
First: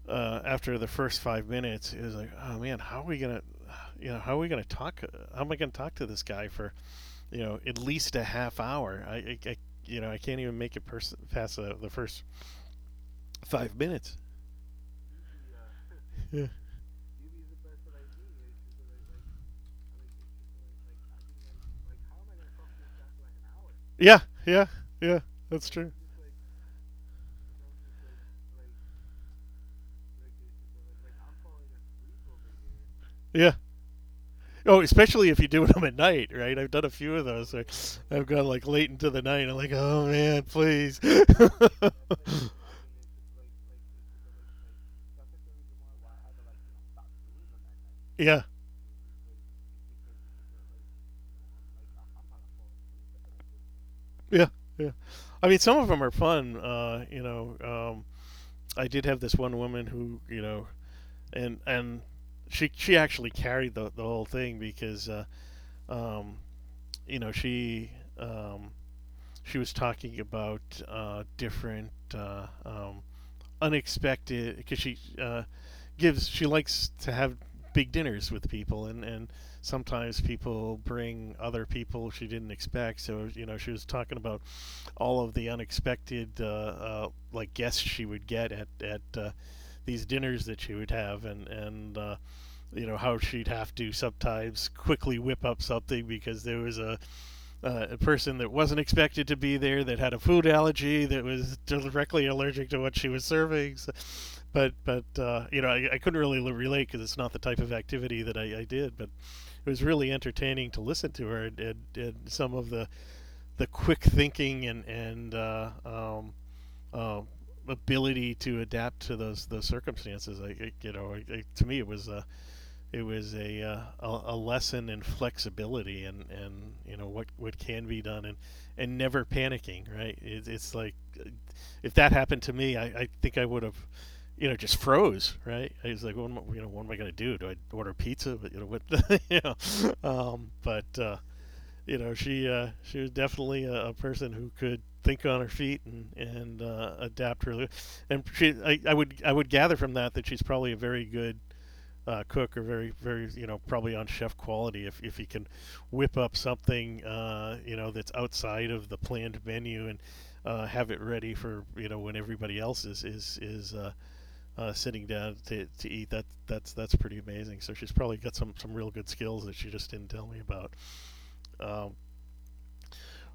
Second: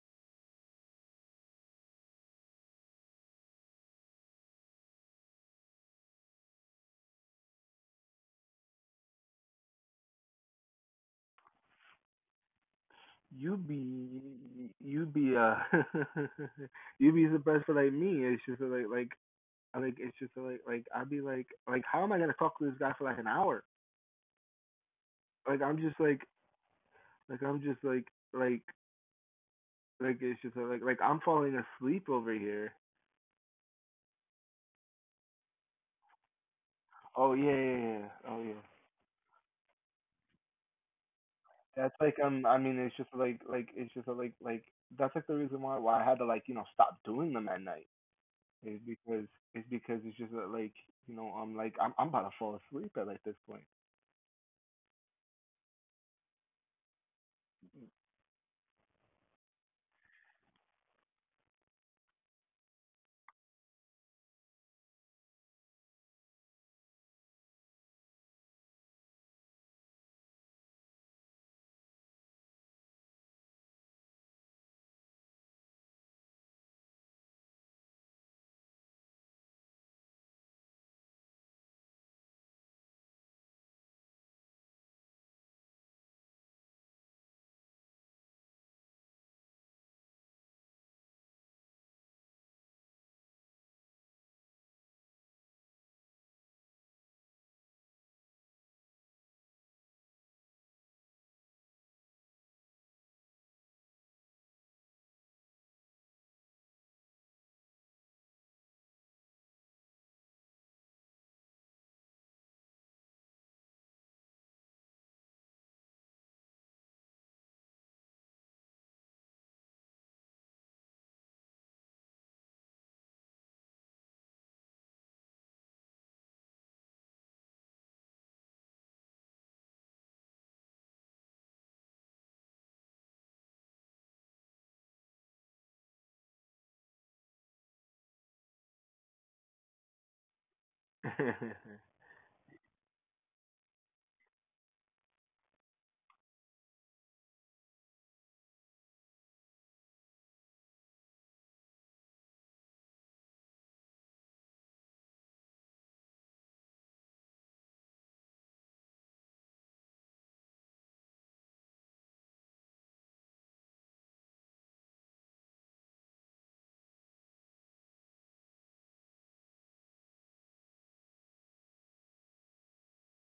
S2: uh, after the first five minutes, it was like, oh man, how are we gonna, you know, how are we gonna talk? How am I gonna talk to this guy for you know at least a half hour? I, I, I you know I can't even make it pers- past the, the first
S1: you
S2: five minutes.
S1: be you be uh
S2: Yeah.
S1: [laughs] you be surprised. For like me it's just like like I, like it's just like like I'd be like like how am I gonna talk to this guy for like an hour?
S2: Yeah. Yeah. Yeah.
S1: Like
S2: That's
S1: i'm
S2: true.
S1: just like like i'm just like like Like it's just like like I'm falling asleep over here.
S2: Yeah. Oh, especially if you do them at night, right? I've done a few of
S1: Oh yeah,
S2: those. Where
S1: yeah, yeah, yeah.
S2: I've
S1: Oh
S2: gone
S1: yeah.
S2: like late into the night. I'm like, oh man, please. [laughs]
S1: That's like um I mean it's just like like it's just like like that's like the reason why why I had to like, you know, stop doing them at night.
S2: Yeah,
S1: Is because it's because it's just that, like, you know, I'm like I'm I'm about to fall asleep at like this
S2: yeah, yeah. I mean, some of them are fun. Uh, you know, um, I did have this one woman who, you know, and and she she actually carried the the whole thing because, uh, um, you know, she um, she was talking about uh, different uh, um, unexpected because she uh, gives she likes to have big dinners with people, and and sometimes people bring other people she didn't expect. So you know she was talking about all of the unexpected uh, uh, like guests she would get at at uh, these dinners that she would have, and and uh, you know how she'd have to sometimes quickly whip up something because there was a uh, a person that wasn't expected to be there, that had a food allergy, that was directly allergic to what she was serving. So, but but uh, you know, I, I couldn't really relate because it's not the type of activity that I, I did. But it was really entertaining to listen to her, and, and, and some of the, the quick thinking and and uh, um, uh, ability to adapt to those those circumstances. I, you know, I, I, to me, it was a it was a, uh, a a lesson in flexibility, and, and you know what, what can be done, and, and never panicking, right? it, it's like uh, if that happened to me I, I think I would have you know just froze, right? I was like, what am I, You know what am I gonna do? Do I order pizza? But you know what, [laughs] you know, um, but uh,
S1: point. [laughs]
S2: you know she uh, she was definitely a, a person who could think on her feet and and uh, adapt really. And she I, I would I would gather from that that she's probably a very good uh, cook, are very, very, you know, probably on chef quality. If, if he can whip up something, uh, you know, that's outside of the planned menu, and uh, have it ready for you know when everybody else is is is uh, uh, sitting down to, to eat. That that's that's pretty amazing. So she's probably got some some real good skills that she just didn't tell me about. Um,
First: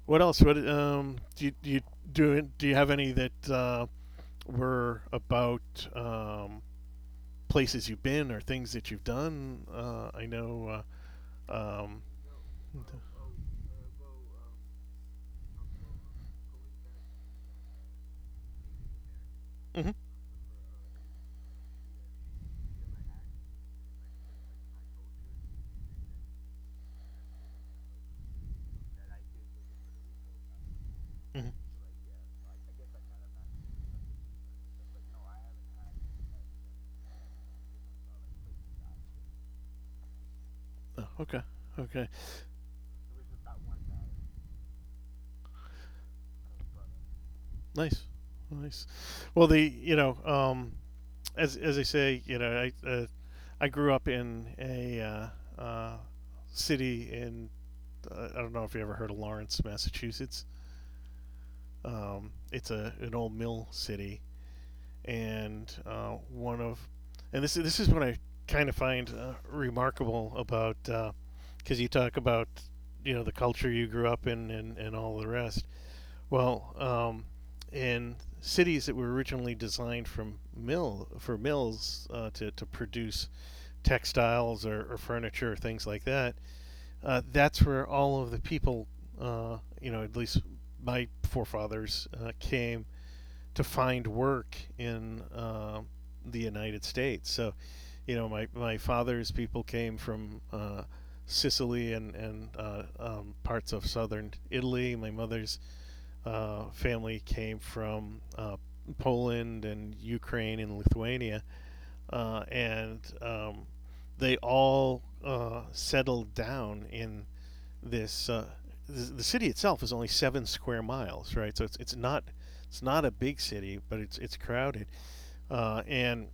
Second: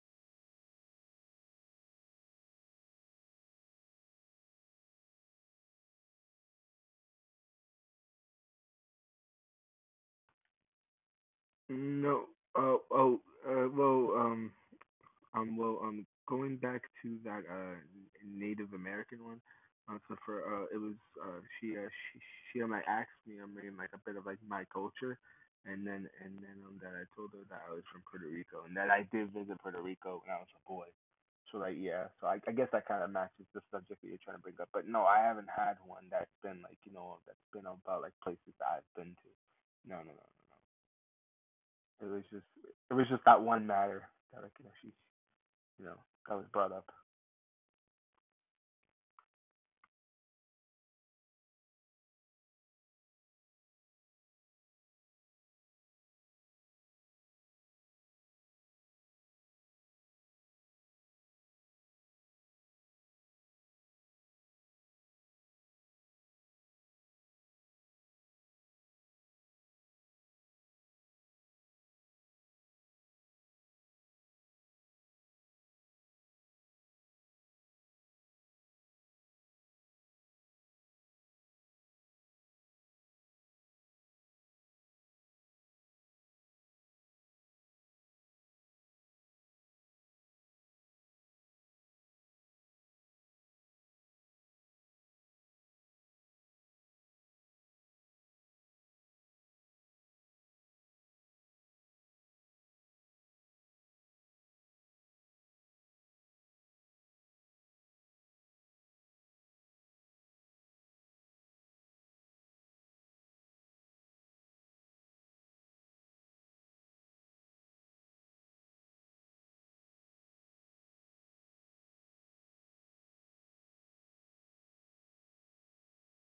S2: what else? What um, Do you do you do, do you have any that uh, were about um, places you've been, or things that you've done? Uh, I know. Uh, Um,
S1: No. Oh, oh, uh, well, um, Um, well, um, going back to that, uh, Native American one,
S2: mhm,
S1: uh, so for uh, it was uh, she uh, she she um, like asked me um, maybe like a bit of like my culture, and then and then um that I told her that I was from Puerto Rico and that I did visit Puerto Rico when I was a boy.
S2: mhm.
S1: So like yeah, so I I guess that kind of matches the subject that you're trying to bring up. But no, I haven't had one that's been like you know that's been about like places that I've been to. No, no, no, no, no.
S2: Oh, okay, okay,
S1: It was just it was just that one matter that like you know she you know I was brought up.
S2: nice, nice. Well, the you know, um, as as I say, you know, I uh, I grew up in a uh, uh, city in uh, I don't know if you ever heard of Lawrence, Massachusetts. Um, it's a an old mill city, and uh, one of and this this is what I kind of find uh, remarkable about because uh, you talk about you know the culture you grew up in, and, and all the rest. Well, um, in cities that were originally designed from mill for mills uh, to to produce textiles, or, or furniture, or things like that, uh, that's where all of the people, uh, you know, at least my forefathers uh, came to find work in uh, the United States. So, you know, my my father's people came from. Uh, Sicily and and uh, um, parts of southern Italy. My mother's uh, family came from uh, Poland and Ukraine and Lithuania, uh, and um, they all uh, settled down in this. Uh, the city itself is only seven square miles, right? So it's, it's not it's not a big city, but it's it's crowded, uh, and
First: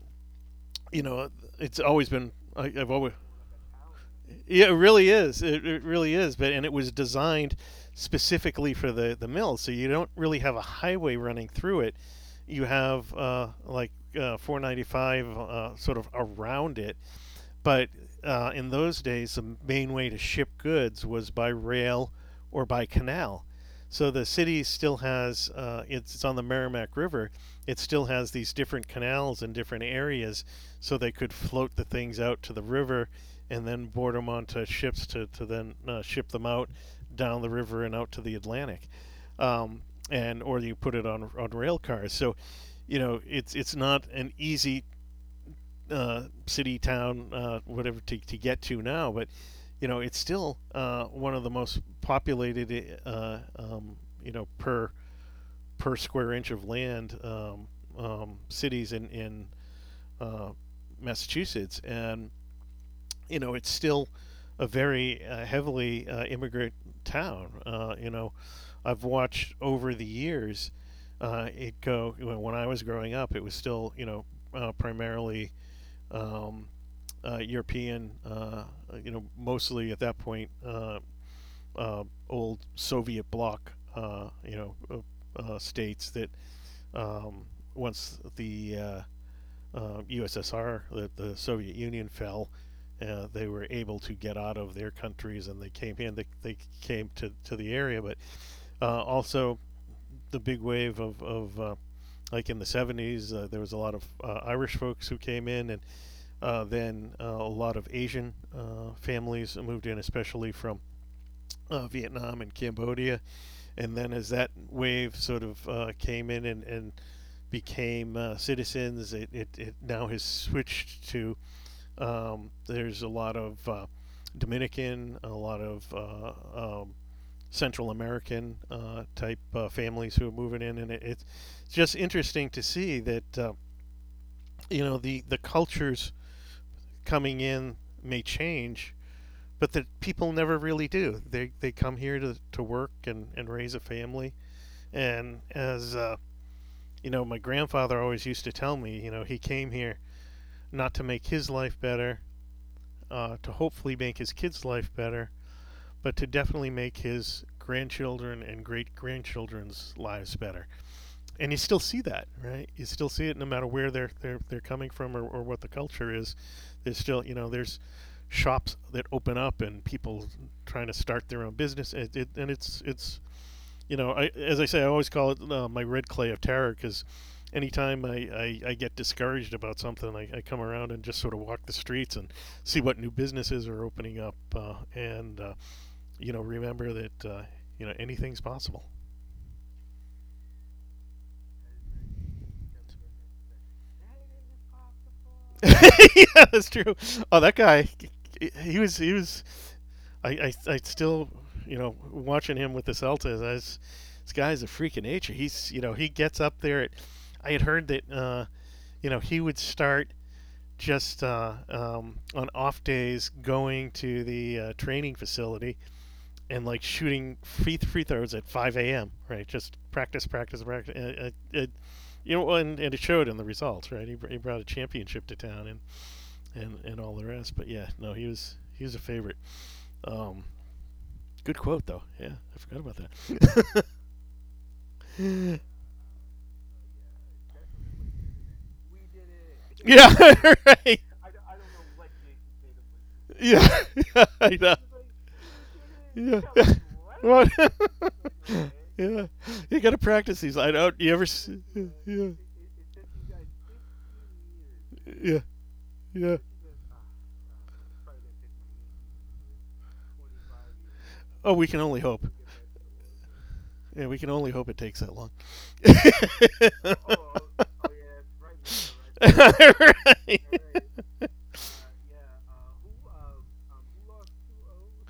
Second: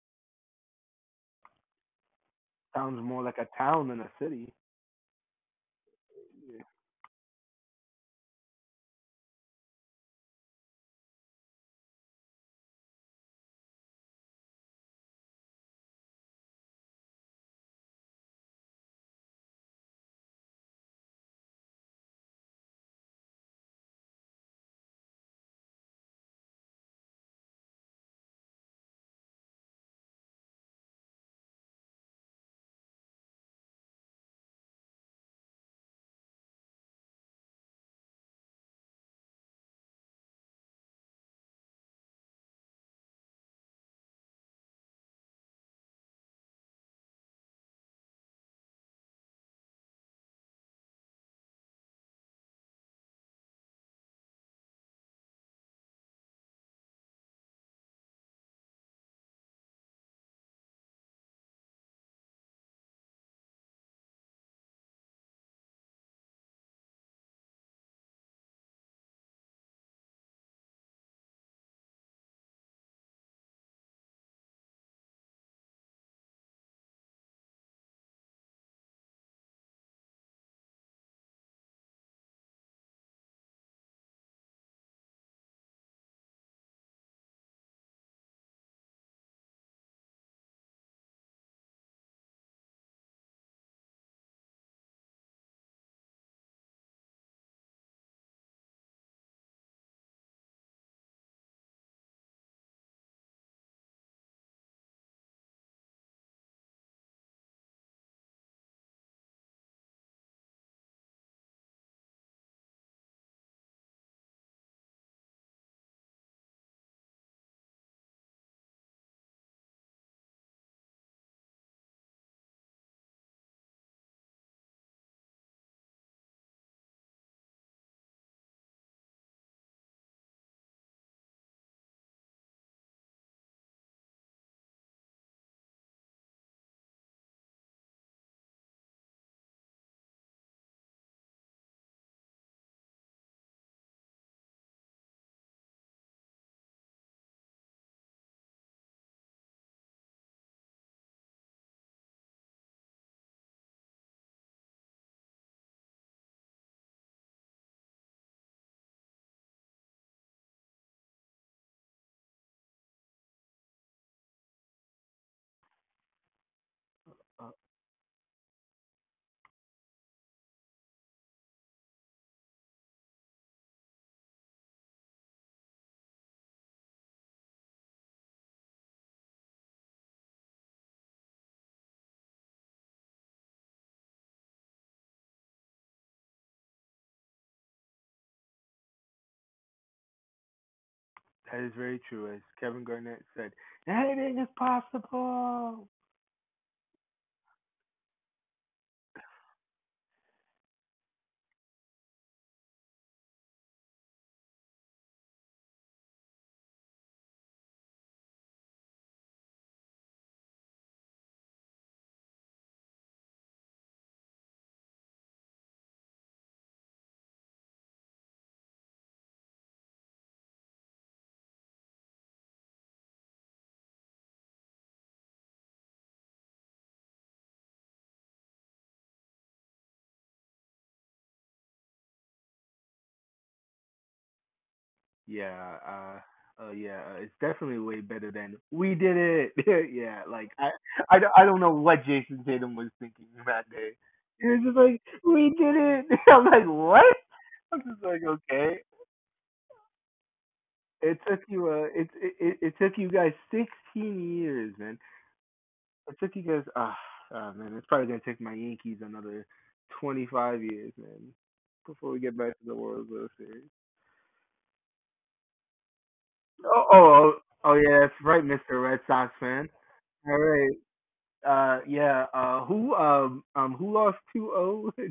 S2: you know it's always been I, I've
S1: Sounds
S2: always
S1: more like a town than a city.
S2: yeah, it really is. It, it really is. But
S1: Yeah.
S2: and it was designed specifically for the the mill, so you don't really have a highway running through it. You have uh, like uh, four ninety-five uh, sort of around it, but uh, in those days, the main way to ship goods was by rail or by canal. So the city still has uh, it's, it's on the Merrimack River. It still has these different canals in different areas, so they could float the things out to the river, and then board them onto ships to to then uh, ship them out down the river and out to the Atlantic, um, and or you put it on on rail cars. So, you know, it's it's not an easy uh, city, town, uh, whatever to, to get to now, but you know it's still uh, one of the most populated, uh, um, you know, per per square inch of land um, um, cities in in uh, Massachusetts, and you know it's still a very uh, heavily uh, immigrant town. Uh, you know, I've watched over the years uh, it go. When I was growing up, it was still you know uh, primarily um, uh, European, uh, you know, mostly at that point, uh, uh, old Soviet bloc, uh, you know, uh, uh, states that um, once the uh, uh, U S S R, the, the Soviet Union fell, uh, they were able to get out of their countries and they came in. They, they came to, to the area, but uh, also the big wave of, of uh, like in the seventies, uh, there was a lot of uh, Irish folks who came in and uh, then uh, a lot of Asian uh, families moved in, especially from uh, Vietnam and Cambodia. And then as that wave sort of uh, came in and, and became uh, citizens, it, it, it now has switched to um, there's a lot of uh, Dominican, a lot of uh, um, Central American uh, type uh, families who are moving in. And it, it's just interesting to see that, uh, you know, the, the cultures coming in may change but the people never really do. They they come here to, to work and, and raise a family. And as uh, you know, my grandfather always used to tell me, you know, he came here not to make his life better, uh, to hopefully make his kids' life better, but to definitely make his grandchildren and great grandchildren's lives better and you still see that, right? You still see it no matter where they're they're they're coming from or, or what the culture is. There's still you
S1: Uh,
S2: know there's shops that open up and people trying to start their own business. It, it, and it's it's you know I as I say I always call it uh, my red clay of terror because anytime I, I, I get discouraged about something, I, I come around and just sort of walk the streets and see what new businesses are opening up, uh, and uh, you know remember that uh, you know anything's possible.
S1: That is very true. As Kevin Garnett said, anything is
S2: [laughs]
S1: possible.
S2: Yeah, that's true. Oh, that guy, he was he was. I, I I still, you know, watching him with the Celtics. I was, this guy's a freak of nature. He's you know he gets up there. At, I had heard that uh, you know he would start just uh, um, on off days going to the uh, training facility and like shooting free free throws at five a m. Right, just practice, practice, practice. Uh, uh, it, you know, and, and it showed in the results. Right, he, he brought a championship to town, and and and all the rest. But yeah, no, he was he was a favorite. Um, good quote though. Yeah, I forgot about that.
S1: Yeah, uh, uh, yeah, uh, it's definitely way better than we did it.
S2: [laughs]
S1: [laughs]
S2: Yeah,
S1: yeah, like
S2: [laughs]
S1: I,
S2: right.
S1: I, don't- I don't know what Jason Tatum was thinking that
S2: Yeah,
S1: day.
S2: yeah,
S1: He
S2: I
S1: was just
S2: know.
S1: like, we did it. [laughs]
S2: Yeah.
S1: I'm like,
S2: Yeah.
S1: what?
S2: What?
S1: I'm just like, okay.
S2: [laughs] Yeah, you gotta practice these. I don't. You
S1: It
S2: ever?
S1: took
S2: s-
S1: you, uh, it,
S2: Yeah,
S1: it, it took you guys sixteen years, man.
S2: yeah,
S1: It took
S2: yeah.
S1: you guys. Ah, ah, man, it's probably gonna take my Yankees another twenty-five years, man,
S2: Oh, we can only
S1: before we
S2: hope.
S1: get back to the World World Series.
S2: Yeah, we can only hope it takes that long.
S1: Oh, oh, oh, oh, yeah, that's right, mister
S2: [laughs]
S1: Red
S2: [laughs]
S1: Sox fan.
S2: Right.
S1: All
S2: Right.
S1: right. Uh, yeah. Uh, who um um who lost two zero?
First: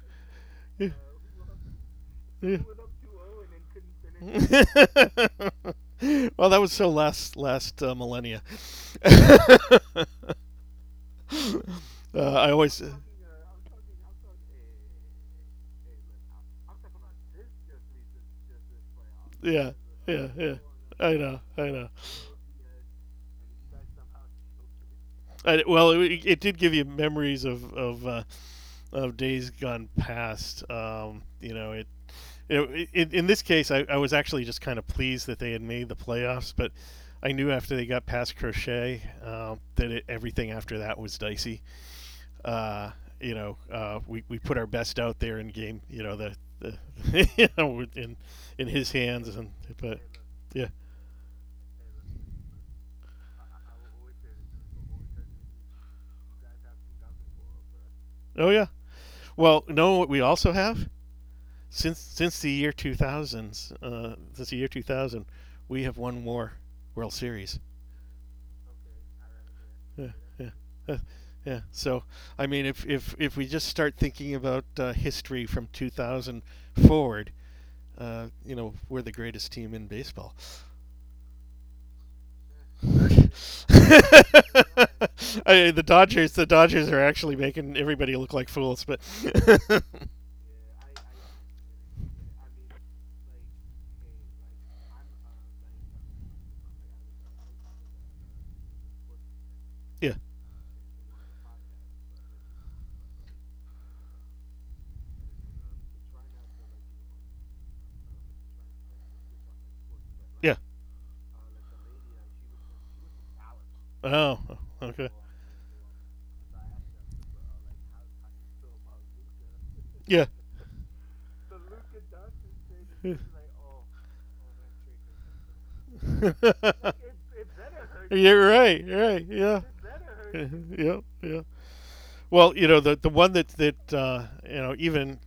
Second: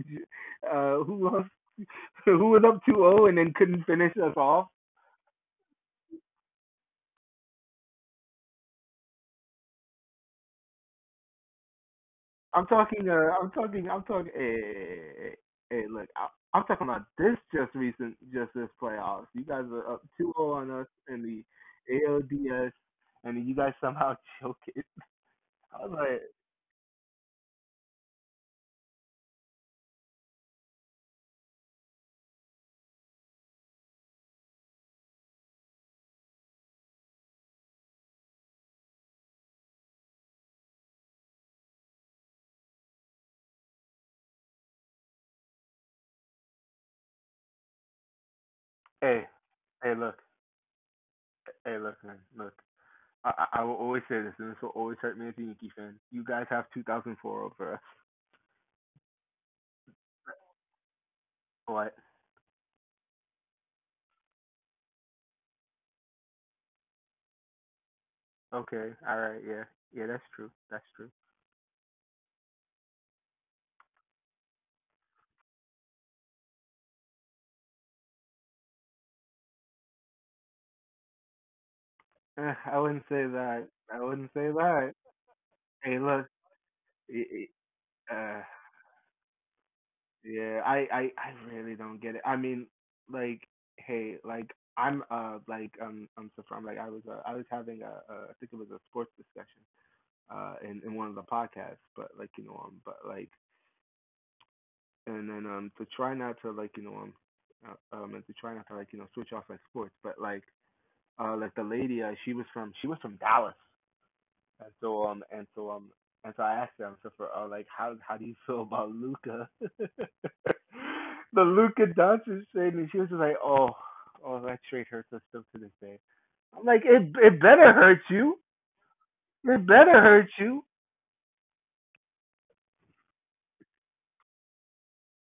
S1: [laughs] uh, Who lost? [laughs] Who
S2: Yeah.
S1: was
S2: [laughs]
S1: up two zero and then couldn't finish us off?
S2: Well, that was so last last uh, millennia. [laughs] uh, I
S1: I'm
S2: always
S1: talking. Uh, I'm talking. I'm talking. Hey, hey, hey, hey, look. I, I'm talking about this just recent, just this playoffs. You guys are up
S2: yeah
S1: two
S2: yeah
S1: zero
S2: yeah.
S1: on us
S2: I
S1: in
S2: know,
S1: the
S2: I know.
S1: A L D S, and then you guys somehow [laughs] choke it.
S2: I,
S1: I was
S2: well,
S1: like,
S2: it, it did give you memories of of, uh, of days gone past. Um, you know, it You know, in, this case, I, I was actually just kind of pleased that they had made the playoffs, but I knew after they got past Crochet um, that it, everything after that was dicey. Uh, you know, uh, we, we put our best out there in game. You know, the, the [laughs] you know, in in his
S1: hey,
S2: hands, and
S1: hey,
S2: but
S1: look,
S2: yeah,
S1: hey, look, man, look. I, I I will always say this, and this will always hurt me as a Yankee fan. You guys have two thousand four over us.
S2: oh yeah. Well, know what we also have
S1: What?
S2: since since the year two thousands, uh, since the year two thousand, we have won more World Series.
S1: Okay, all right, yeah, yeah,
S2: Yeah.
S1: that's true,
S2: Yeah.
S1: that's
S2: uh,
S1: true. [laughs]
S2: yeah. So, I mean, if if if we just start thinking about uh, history from two thousand forward, uh, you know, we're the greatest team in baseball.
S1: Eh, I
S2: [laughs]
S1: wouldn't say
S2: I,
S1: that. I wouldn't say that.
S2: the
S1: Hey, look,
S2: Dodgers, the Dodgers are
S1: y-
S2: actually making
S1: y-
S2: everybody look
S1: uh,
S2: like fools. But
S1: yeah, I, I, I really don't get it. I mean, like, hey, like I'm uh like um I'm so from like I was uh, I was having a, a I think it was a sports discussion
S2: [laughs] yeah,
S1: uh in, in one of the podcasts, but like you know um but like, and then um to try not to like you know um uh, um and to try not to like you know switch off like sports, but like
S2: yeah.
S1: uh like the lady uh, she was from she was from Dallas,
S2: Oh,
S1: and so
S2: okay.
S1: um and so um and so I asked him, so for uh, like how how do you feel about Luca? [laughs]
S2: Yeah. [laughs]
S1: the Luca Doncic thing, and she was just like, oh, oh, that trade hurts us still to this day. I'm like, it it better hurt
S2: [laughs]
S1: you.
S2: You're right. You're right. Yeah.
S1: It better hurt you.
S2: [laughs] Yep. Yeah. Well, you know the the one that that uh, you know even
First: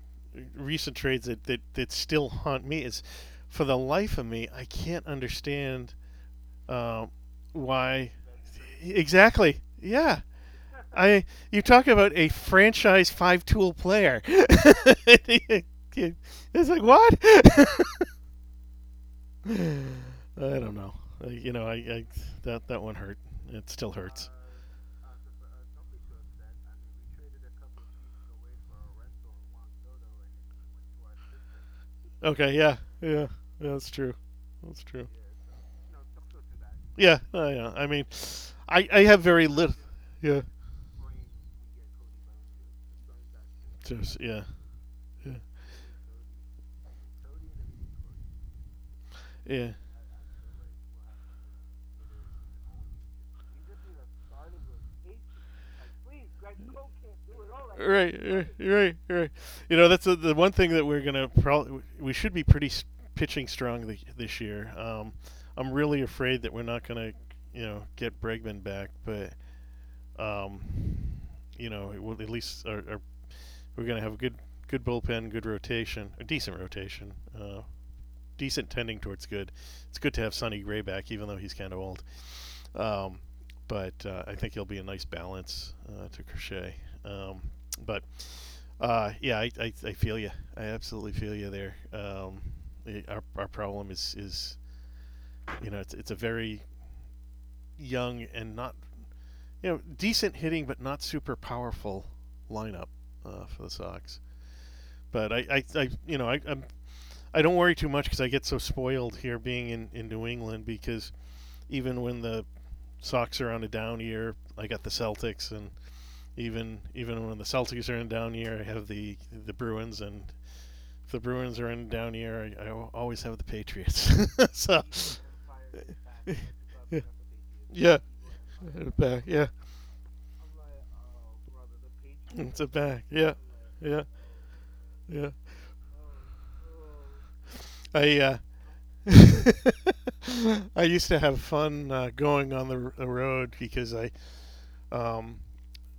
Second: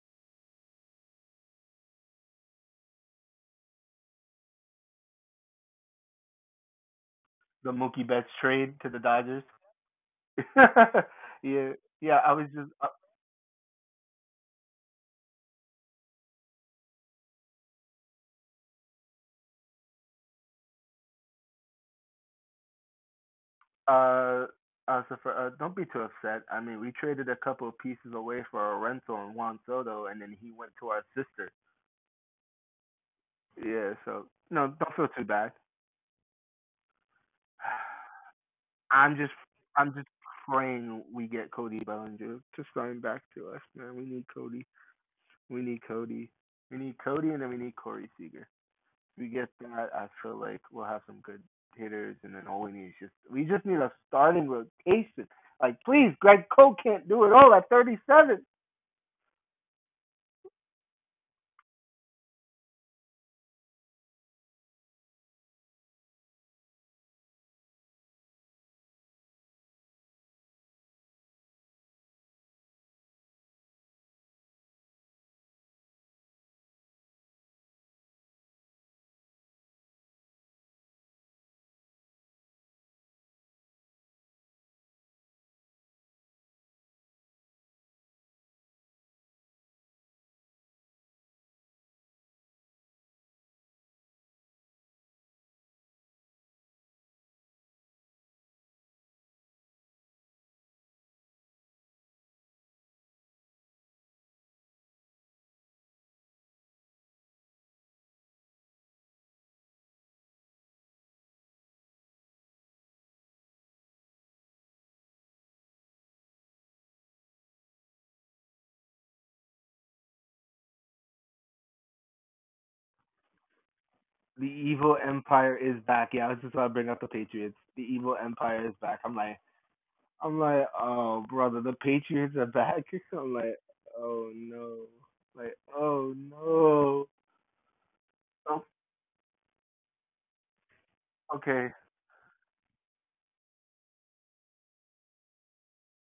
S2: recent trades that, that that still haunt me is, for the life of me, I can't understand uh,
S1: The Mookie
S2: why.
S1: Betts trade to the Dodgers.
S2: Exactly. Yeah. I
S1: [laughs]
S2: You
S1: yeah,
S2: talk about
S1: yeah.
S2: a
S1: I was just uh.
S2: franchise five tool player. [laughs] It's like what? [laughs] I don't know. I- You know, I, I that that one hurt. It still hurts.
S1: uh uh, so for, uh, don't be too upset. I mean, we traded a couple of pieces away for a rental and Juan Soto, and then he went to our sister.
S2: Okay. Yeah. Yeah. Yeah, that's
S1: Yeah,
S2: true.
S1: so no,
S2: That's
S1: don't feel
S2: true.
S1: too bad.
S2: Yeah, uh, yeah. I mean, I I
S1: I'm
S2: have
S1: just
S2: very little.
S1: I'm just
S2: Yeah,
S1: praying we get Cody Bellinger just going back to us, man. We
S2: just
S1: need
S2: yeah,
S1: Cody.
S2: yeah,
S1: We need Cody. We need Cody, and then we need Corey Seager. If we get
S2: yeah.
S1: that, I feel like we'll have some good hitters, and then all we need is just we just need a starting rotation. Like please, Greg Cole can't do it all at thirty
S2: Right,
S1: seven.
S2: right, right, right. You know, that's the the one thing that we're gonna probably we should be pretty s- pitching strong th- this year. Um, I'm really afraid that we're not gonna, you know, get Bregman back, but um, you know, it will, at least our, our, we're gonna have a good good bullpen, good rotation, a decent rotation. Uh, decent tending towards good. It's good to have Sonny Gray back, even though he's kind of old. Um, but uh, I think he'll be a nice balance uh, to Crochet. Um, but uh, yeah, I, I, I feel you. I absolutely feel you there. Um, it- our, our problem is is you know it's, it's a very young and not you know decent hitting but not super powerful lineup uh, for the Sox. But I, I, I you know I I'm, I don't worry too much because I get so spoiled here being in, in New England because even when the Sox are on a down year, I got the Celtics, and even even when the Celtics are in a down year, I have the the Bruins, and if the Bruins are in a down year, I, I always have the Patriots.
S1: The
S2: [laughs] So
S1: evil empire is back. Yeah, I was just about to bring up the Patriots.
S2: [laughs]
S1: The
S2: yeah,
S1: evil empire is back. I'm
S2: back
S1: like,
S2: yeah,
S1: I'm like, oh brother, the Patriots are
S2: it's a
S1: back.
S2: back
S1: [laughs] I'm
S2: yeah,
S1: like,
S2: yeah,
S1: oh no,
S2: yeah.
S1: like oh no.
S2: I Uh,
S1: Oh,
S2: [laughs] I used to have
S1: okay.
S2: fun uh, going on the, the road because I um,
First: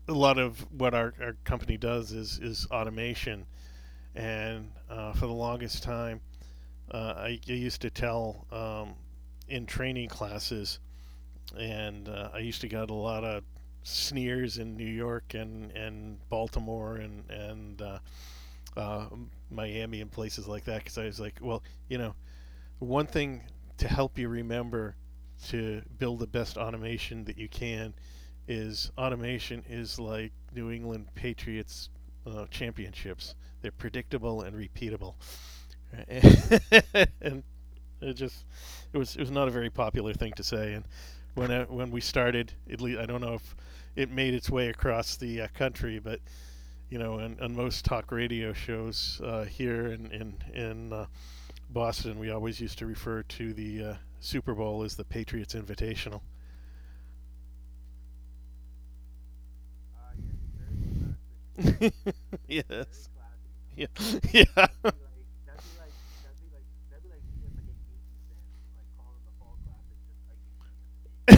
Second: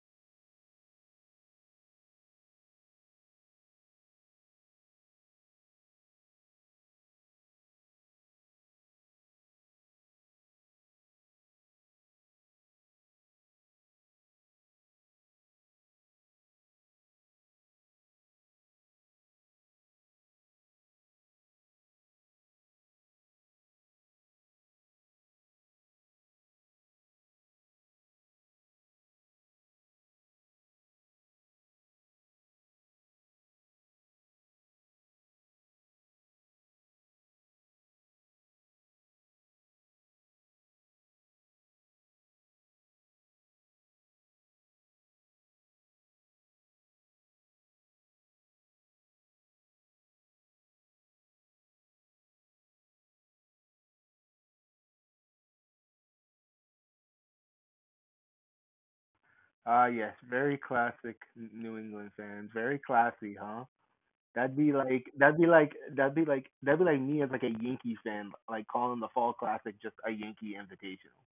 S2: a lot of what our, our company does is is automation, and uh, for the longest time, uh, I, I used to tell um, in training classes, and uh, I used to get a lot of sneers in New York and, and Baltimore and and uh, uh, Miami and places like that because I was like, well, you know, one thing to help you remember to build the best automation that you can is automation is like New England Patriots uh, championships. They're predictable and repeatable, [laughs] and it just it was it was not a very popular thing to say. And when I, when we started, at least I don't know if it made its way across the uh, country, but you know, on, on most talk radio shows uh, here in in, in uh, Boston, we always used to refer to the uh, Super Bowl as the Patriots Invitational.
S1: Ah uh, yes, very classic New England
S2: [laughs]
S1: fans. Very
S2: Yes.
S1: classy, huh?
S2: Yeah.
S1: That'd
S2: [laughs] Yeah.
S1: be like that'd be like that'd be like that'd be like me as like a Yankee fan, like calling the Fall Classic just a Yankee Invitational.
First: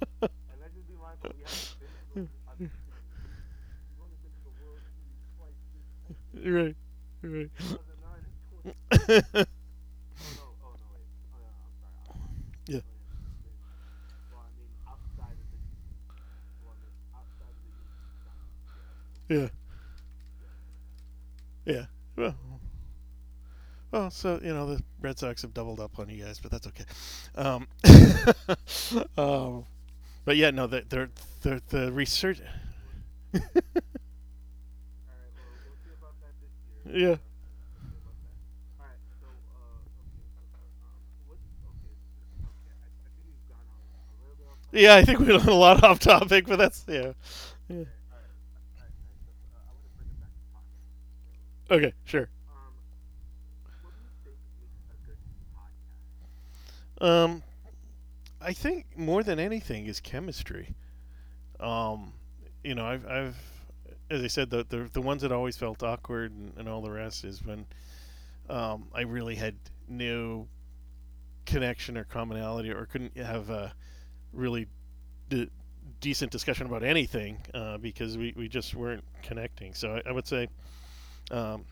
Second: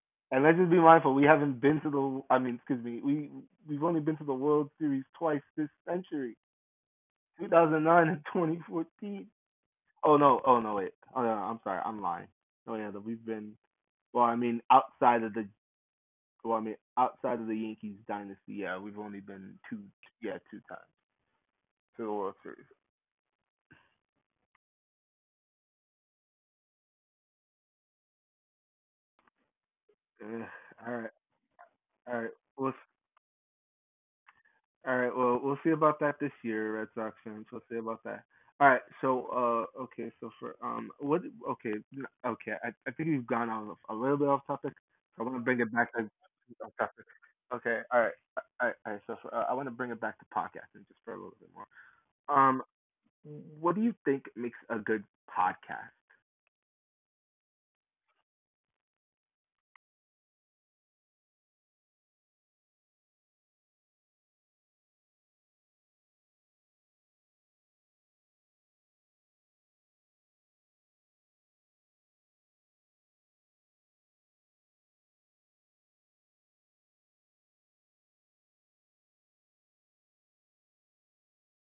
S2: [laughs]
S1: And let's just be mindful, we haven't been to the, I mean, excuse me, we we've only been to the World Series twice this century,
S2: Right. Right.
S1: twenty oh nine and twenty fourteen.
S2: [laughs]
S1: Oh no! Oh no! Wait. Oh no! I'm sorry. I'm lying. Oh
S2: Yeah.
S1: yeah, that we've been. Well, I mean, outside of the. Well, I mean, outside of the Yankees dynasty, yeah, we've only
S2: Yeah.
S1: been two. Yeah, two times
S2: Yeah.
S1: to the
S2: Well,
S1: World Series.
S2: well, so you know the Red Sox have doubled up on you guys, but that's okay. Um, [laughs] um, but
S1: Ugh,
S2: yeah, no, the
S1: all
S2: they're,
S1: right.
S2: they're, the
S1: All right. right.
S2: research.
S1: Let's.
S2: [laughs]
S1: All right. Well, we'll see about that this year, Red
S2: Yeah.
S1: Sox fans. We'll see about that. All right.
S2: Alright, so,
S1: So,
S2: uh,
S1: uh, okay.
S2: okay,
S1: So for
S2: okay, so,
S1: um,
S2: um,
S1: What?
S2: what,
S1: Okay,
S2: okay,
S1: okay. I, I think we've gone off a little bit off
S2: so-
S1: topic.
S2: okay, I, I think
S1: So I
S2: we've
S1: want
S2: gone
S1: to
S2: on a
S1: bring
S2: little
S1: it
S2: bit
S1: back
S2: off
S1: to
S2: topic. Yeah, I think we went a lot off topic, but
S1: off
S2: that's
S1: topic.
S2: yeah.
S1: Okay.
S2: Yeah.
S1: All right. All right. All right, so for, uh, I want to bring it back to podcasting just for a little bit more.
S2: Okay, sure.
S1: Um, what do you think makes a good podcast?
S2: Um, I think more than anything is chemistry. Um, you know, I've, I've as I said, the, the the ones that always felt awkward and, and all the rest is when um, I really had no connection or commonality, or couldn't have a really d- decent discussion about anything uh, because we, we just weren't connecting. So I, I would say um,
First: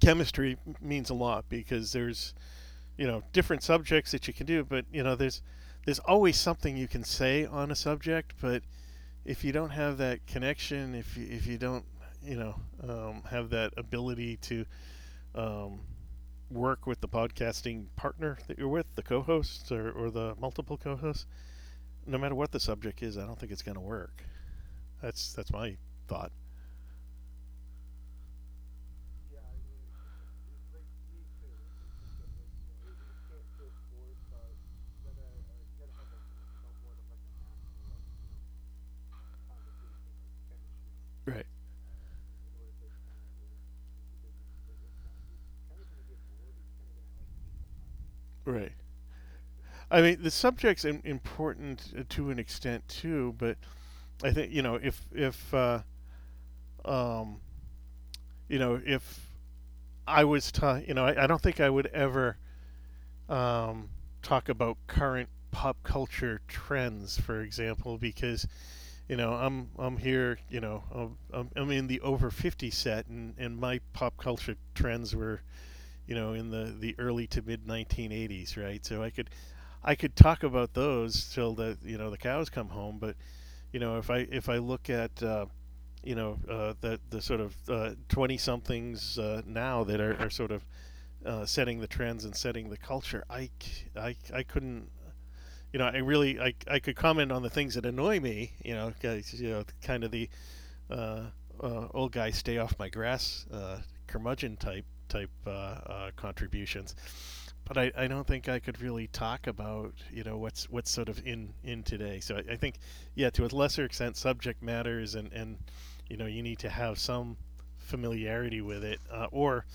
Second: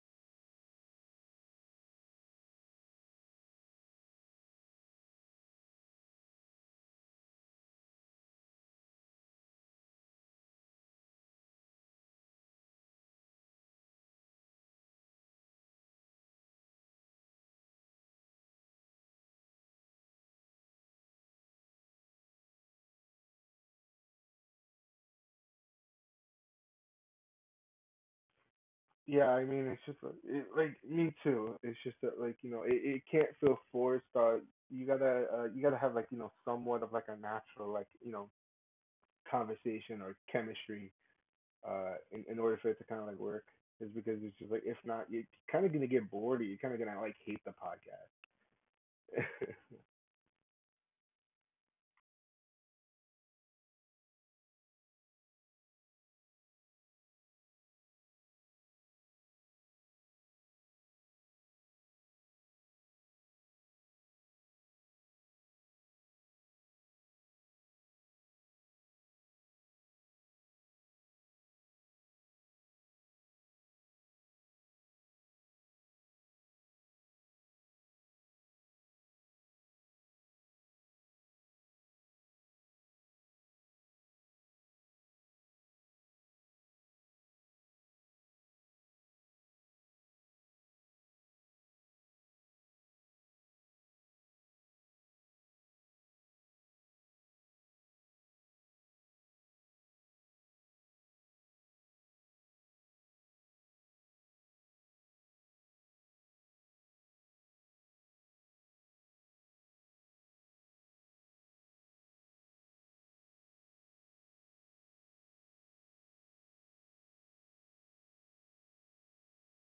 S2: chemistry means a lot because there's you know different subjects that you can do, but you know there's there's always something you can say on a subject. But if you don't have that connection, if you, if you don't you know um, have that ability to um, work with the podcasting partner that you're with, the co-hosts or, or the multiple co-hosts, no matter what the subject is, I don't think it's going to work. That's that's my thought.
S1: Yeah, I mean, it's just like- it, like me too. It's just that like you know, it, it can't feel forced. Uh, you gotta uh, you gotta have like you know somewhat of like a natural like you know conversation or chemistry
S2: Right,
S1: uh in, in order for it to kind of like work. Is because it's just like, if not, you're kind of gonna get bored. Or you're kind of gonna like hate the podcast.
S2: right.
S1: [laughs]
S2: I mean, the subject's important uh, to an extent too, but I think you know if if uh, um, you know if I was ta you know I, I don't think I would ever um, talk about current pop culture trends, for example, because you know I'm I'm here you know I'm, I'm in the over fifty set, and and my pop culture trends were you know, in the, the early to mid nineteen eighties, right? So I could, I could talk about those till the you know the cows come home. But you know, if I if I look at uh, you know uh, the the sort of uh, twenty somethings uh, now that are, are sort of uh, setting the trends and setting the culture, I I I I, c- I couldn't. You know, I really I, I could comment on the things that annoy me. You know, 'cause, you know, kind of the uh, uh, old guy stay off my grass uh, curmudgeon type type uh, uh, contributions. But I, I don't think I could really talk about you know what's what's sort of in in today. So I, I think yeah, to a lesser extent subject matters and and you know you need to have some familiarity with it uh, or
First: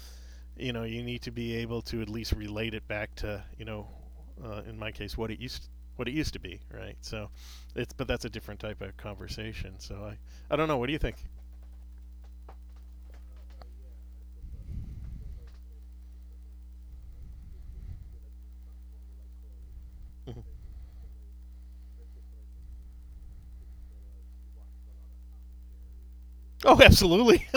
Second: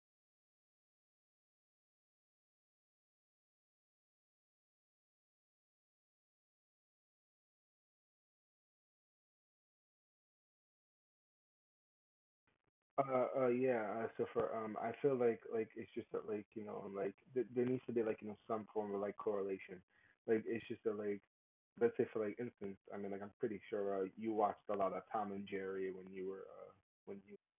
S2: you know you need to be able to at least relate it back to you know uh, in my case what it used what it used to be, right? So it's but that's a different type of conversation. So I I don't know, what do you think?
S1: Uh, uh, yeah. Uh, so for um, I feel like like it's just that like you know um, like th- there needs to be like you know some form of like correlation. Like
S2: Mm-hmm.
S1: it's just that like, let's say for like instance, I mean like I'm pretty sure uh, you watched a lot of Tom and Jerry when you were uh
S2: Oh,
S1: when you
S2: absolutely.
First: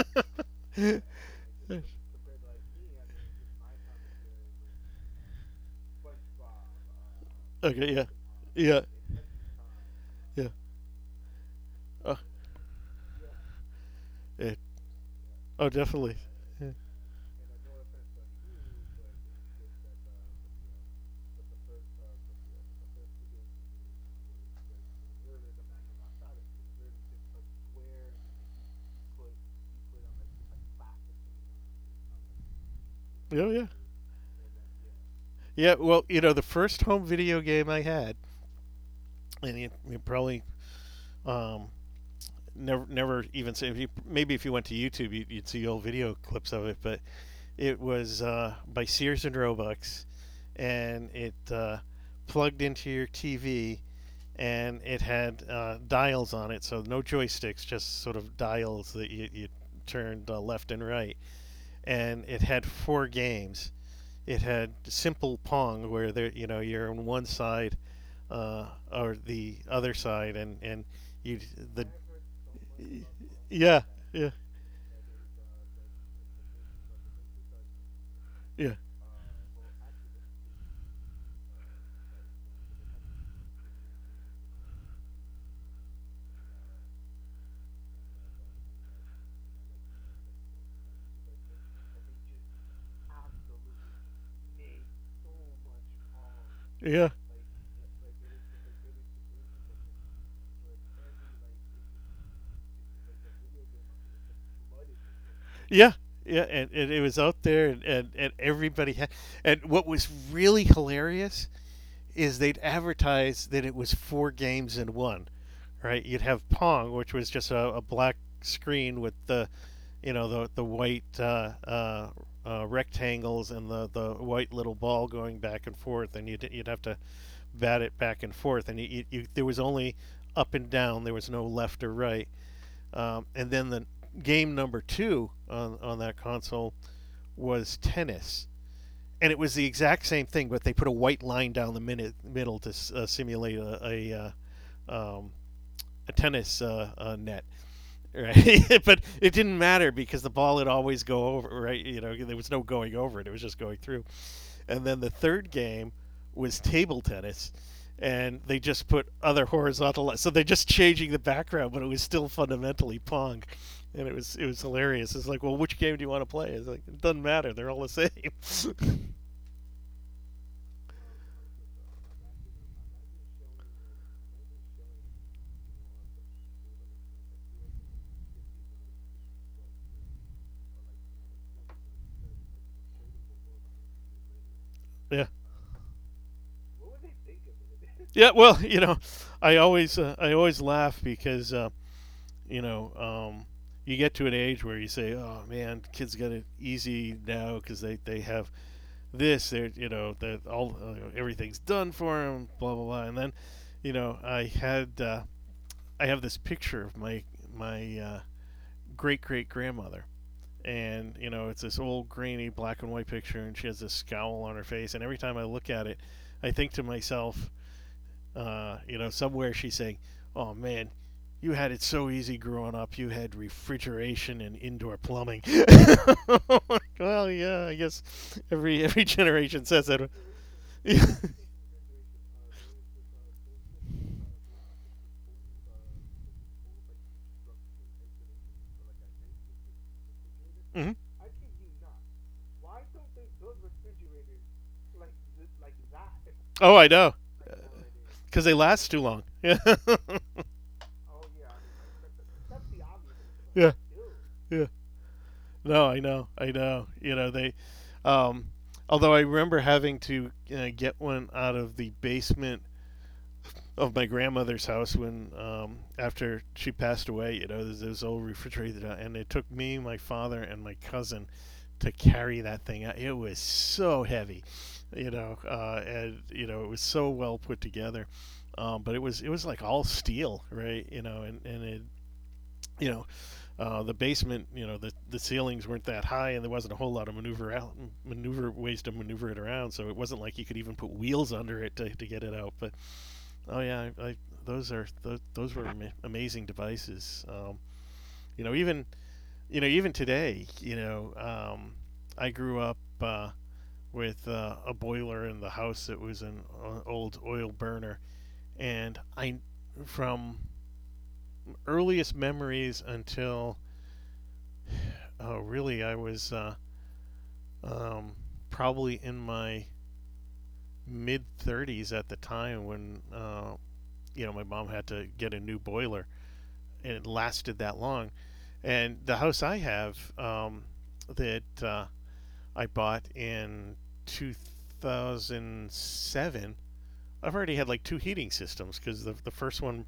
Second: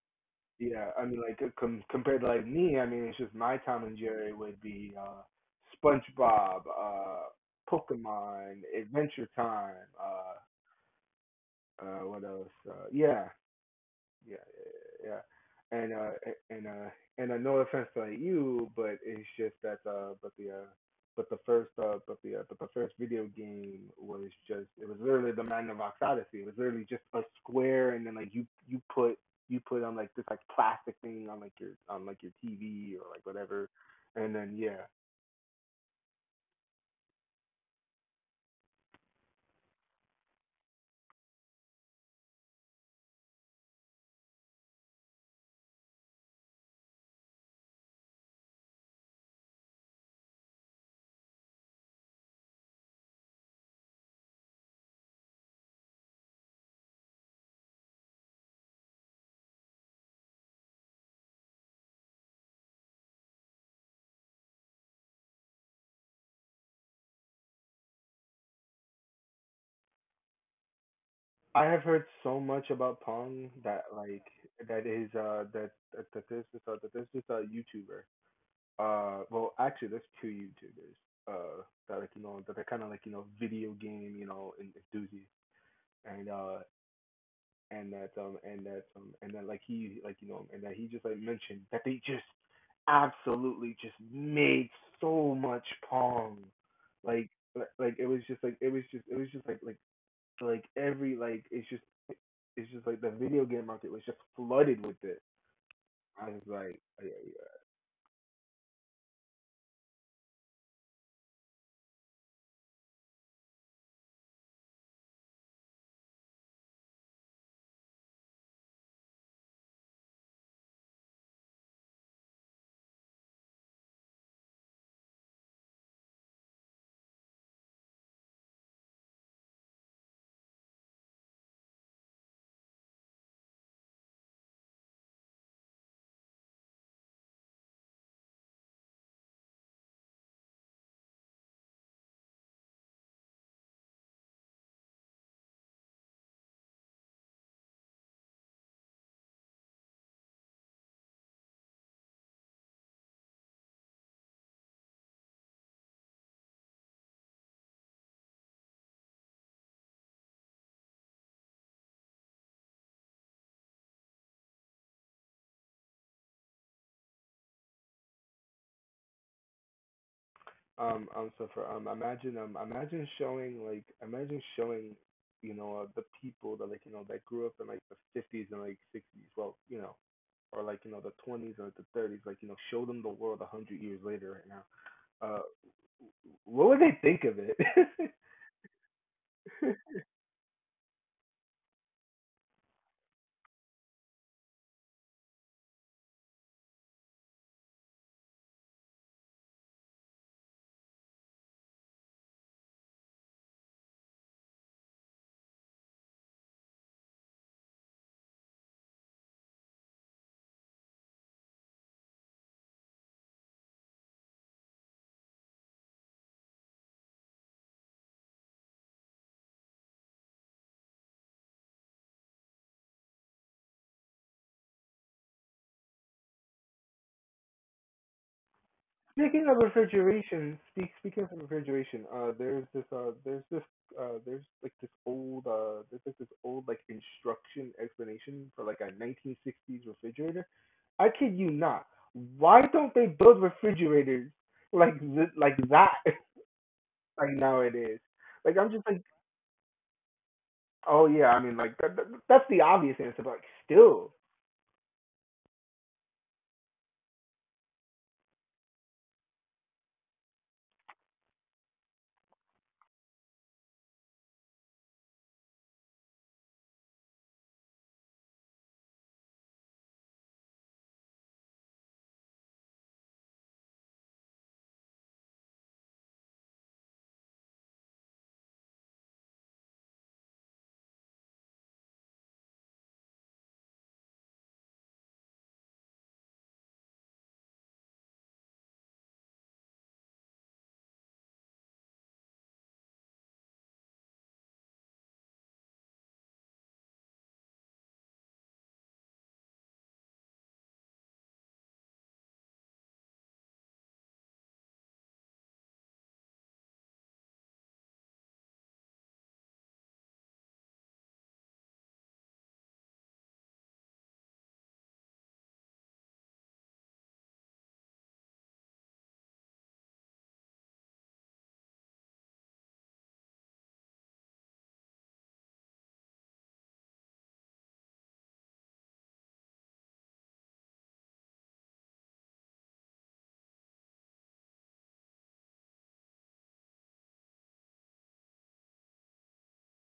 S2: [laughs]
S1: yeah.
S2: Okay,
S1: I mean like uh, com- compared to like me, I mean it's just my Tom and Jerry would be uh SpongeBob, uh
S2: yeah,
S1: Pokemon,
S2: yeah,
S1: Adventure Time, uh
S2: yeah.
S1: uh
S2: Oh,
S1: what else uh yeah. Yeah,
S2: yeah.
S1: yeah, yeah.
S2: Oh,
S1: And uh,
S2: definitely.
S1: and
S2: Yeah.
S1: uh, and uh, no offense to you, but it's just that uh, but the uh, but the first uh, but the uh, but the first video game was just, it was literally the Man of Ox Odyssey. It was literally just a square, and then like you you put you put on like this like plastic thing on like your on like your T V or like
S2: Oh, yeah,
S1: whatever, and then yeah.
S2: yeah. Well, you know, the first home video game I had, and you, you probably um, never never even say. If you, maybe if you went to YouTube, you'd, you'd see old video clips of it. But it was uh, by Sears and Roebucks, and it uh, plugged into your T V, and it had uh, dials on it, so no joysticks, just sort of dials that you, you turned uh, left and right. And it had four games. It had simple Pong, where there you know you're on one side uh, or the other side, and and you
S1: I have
S2: the
S1: heard so much about Pong
S2: yeah,
S1: that like
S2: yeah,
S1: that is uh that that, that this is uh, that this is a YouTuber.
S2: yeah,
S1: Uh well actually there's two YouTubers uh that like you know that are kinda like, you know, video game, you know, en- enthusiasts, and uh and that um and that um and that like he, like you know and that he just like mentioned that they just absolutely just made so much pong.
S2: yeah,
S1: Like li- like it was just like it was just it was just like, like like every like it's just it's just like the video game market was just flooded with it.
S2: yeah,
S1: I
S2: yeah.
S1: was
S2: And,
S1: like,
S2: and it was out there, and, and, and everybody had. And what was really hilarious is they'd advertise that it was four games in one, right? You'd have Pong, which was just a, a black screen with the, you know, the the white uh, uh, uh, rectangles and the the white little ball going back and forth, and you'd you'd have to bat it back and forth, and you, you, you there was only up and down, there was no left or right. Um, and then the game number two on, on that console was tennis. And it was the exact same thing, but they put a white line down the minute, middle to uh, simulate a, a, uh, um, a tennis uh, uh, net, right? [laughs] But it didn't matter because the ball would always go over, right? You know, there was no going over it; it was just going through. And then the third game was table tennis, and they just put other horizontal. li- So they're just changing the background, but it was still fundamentally pong, and it was it was hilarious. It's like, well, which game do you want to play? It's like it doesn't matter; they're all the same.
S1: Um, um, so for um, imagine, um, imagine showing, like imagine showing, you know, uh, the people that like you know that grew up in like the fifties and like sixties, well, you know, or like you know the twenties or the thirties, like you know, show them the world a hundred years later right now.
S2: [laughs] Yeah,
S1: Uh, what would they think of it?
S2: yeah. Well, you know, I always
S1: [laughs]
S2: uh, I always laugh because. Uh, you know, um, you get to an age where you say, "Oh man, kids got it easy now because they, they have this. They're you know that all uh, everything's done for them. Blah blah blah." And then, you know, I had uh, I have this picture of my my uh, great great grandmother, and you know it's this old grainy black and white picture, and she has this scowl on her face. And every time I look at it, I think to myself, uh, you know, somewhere she's saying, "Oh man, you had it so easy growing up. You had refrigeration and indoor plumbing." [laughs] Well, yeah, I guess every every [laughs]
S1: Speaking of
S2: generation says that.
S1: refrigeration, speak, speaking
S2: [laughs]
S1: of refrigeration, uh, there's this, uh, there's this, uh, there's like this old, uh, there's like this old like instruction explanation for like a nineteen sixties refrigerator.
S2: Mhm.
S1: I kid you not. Why don't they build refrigerators like th- like that,
S2: Oh, I know,
S1: [laughs] like nowadays?
S2: because they
S1: Like I'm just
S2: last too
S1: like,
S2: long. [laughs]
S1: oh yeah, I mean like that, that, that's the obvious answer, but like
S2: Yeah,
S1: still,
S2: yeah, yeah. No, I know, I know. You know they. Um, Although I remember having to uh, get one out of the basement of my grandmother's house when um, after she passed away. You know, there's this old refrigerator, and it took me, my father, and my cousin to carry that thing out. It was so heavy, you know, uh, and you know it was so well put together. Um, but it was it was like all steel, right? You know, and and it you know uh, the basement, you know the the ceilings weren't that high, and there wasn't a whole lot of maneuver out, maneuver ways to maneuver it around. So it wasn't like you could even put wheels under it to, to get it out. But oh yeah, I, I, those are those, those were ama- amazing devices. Um, you know, even you know even today, you know, um, I grew up uh, with uh, a boiler in the house that was an o- old oil burner, and I from earliest memories until uh, really I was uh, um, probably in my mid thirties at the time when uh, you know my mom had to get a new boiler, and it lasted that long. And the house I have um, that uh, I bought in two thousand seven, I've already had like two heating systems because the, the first one,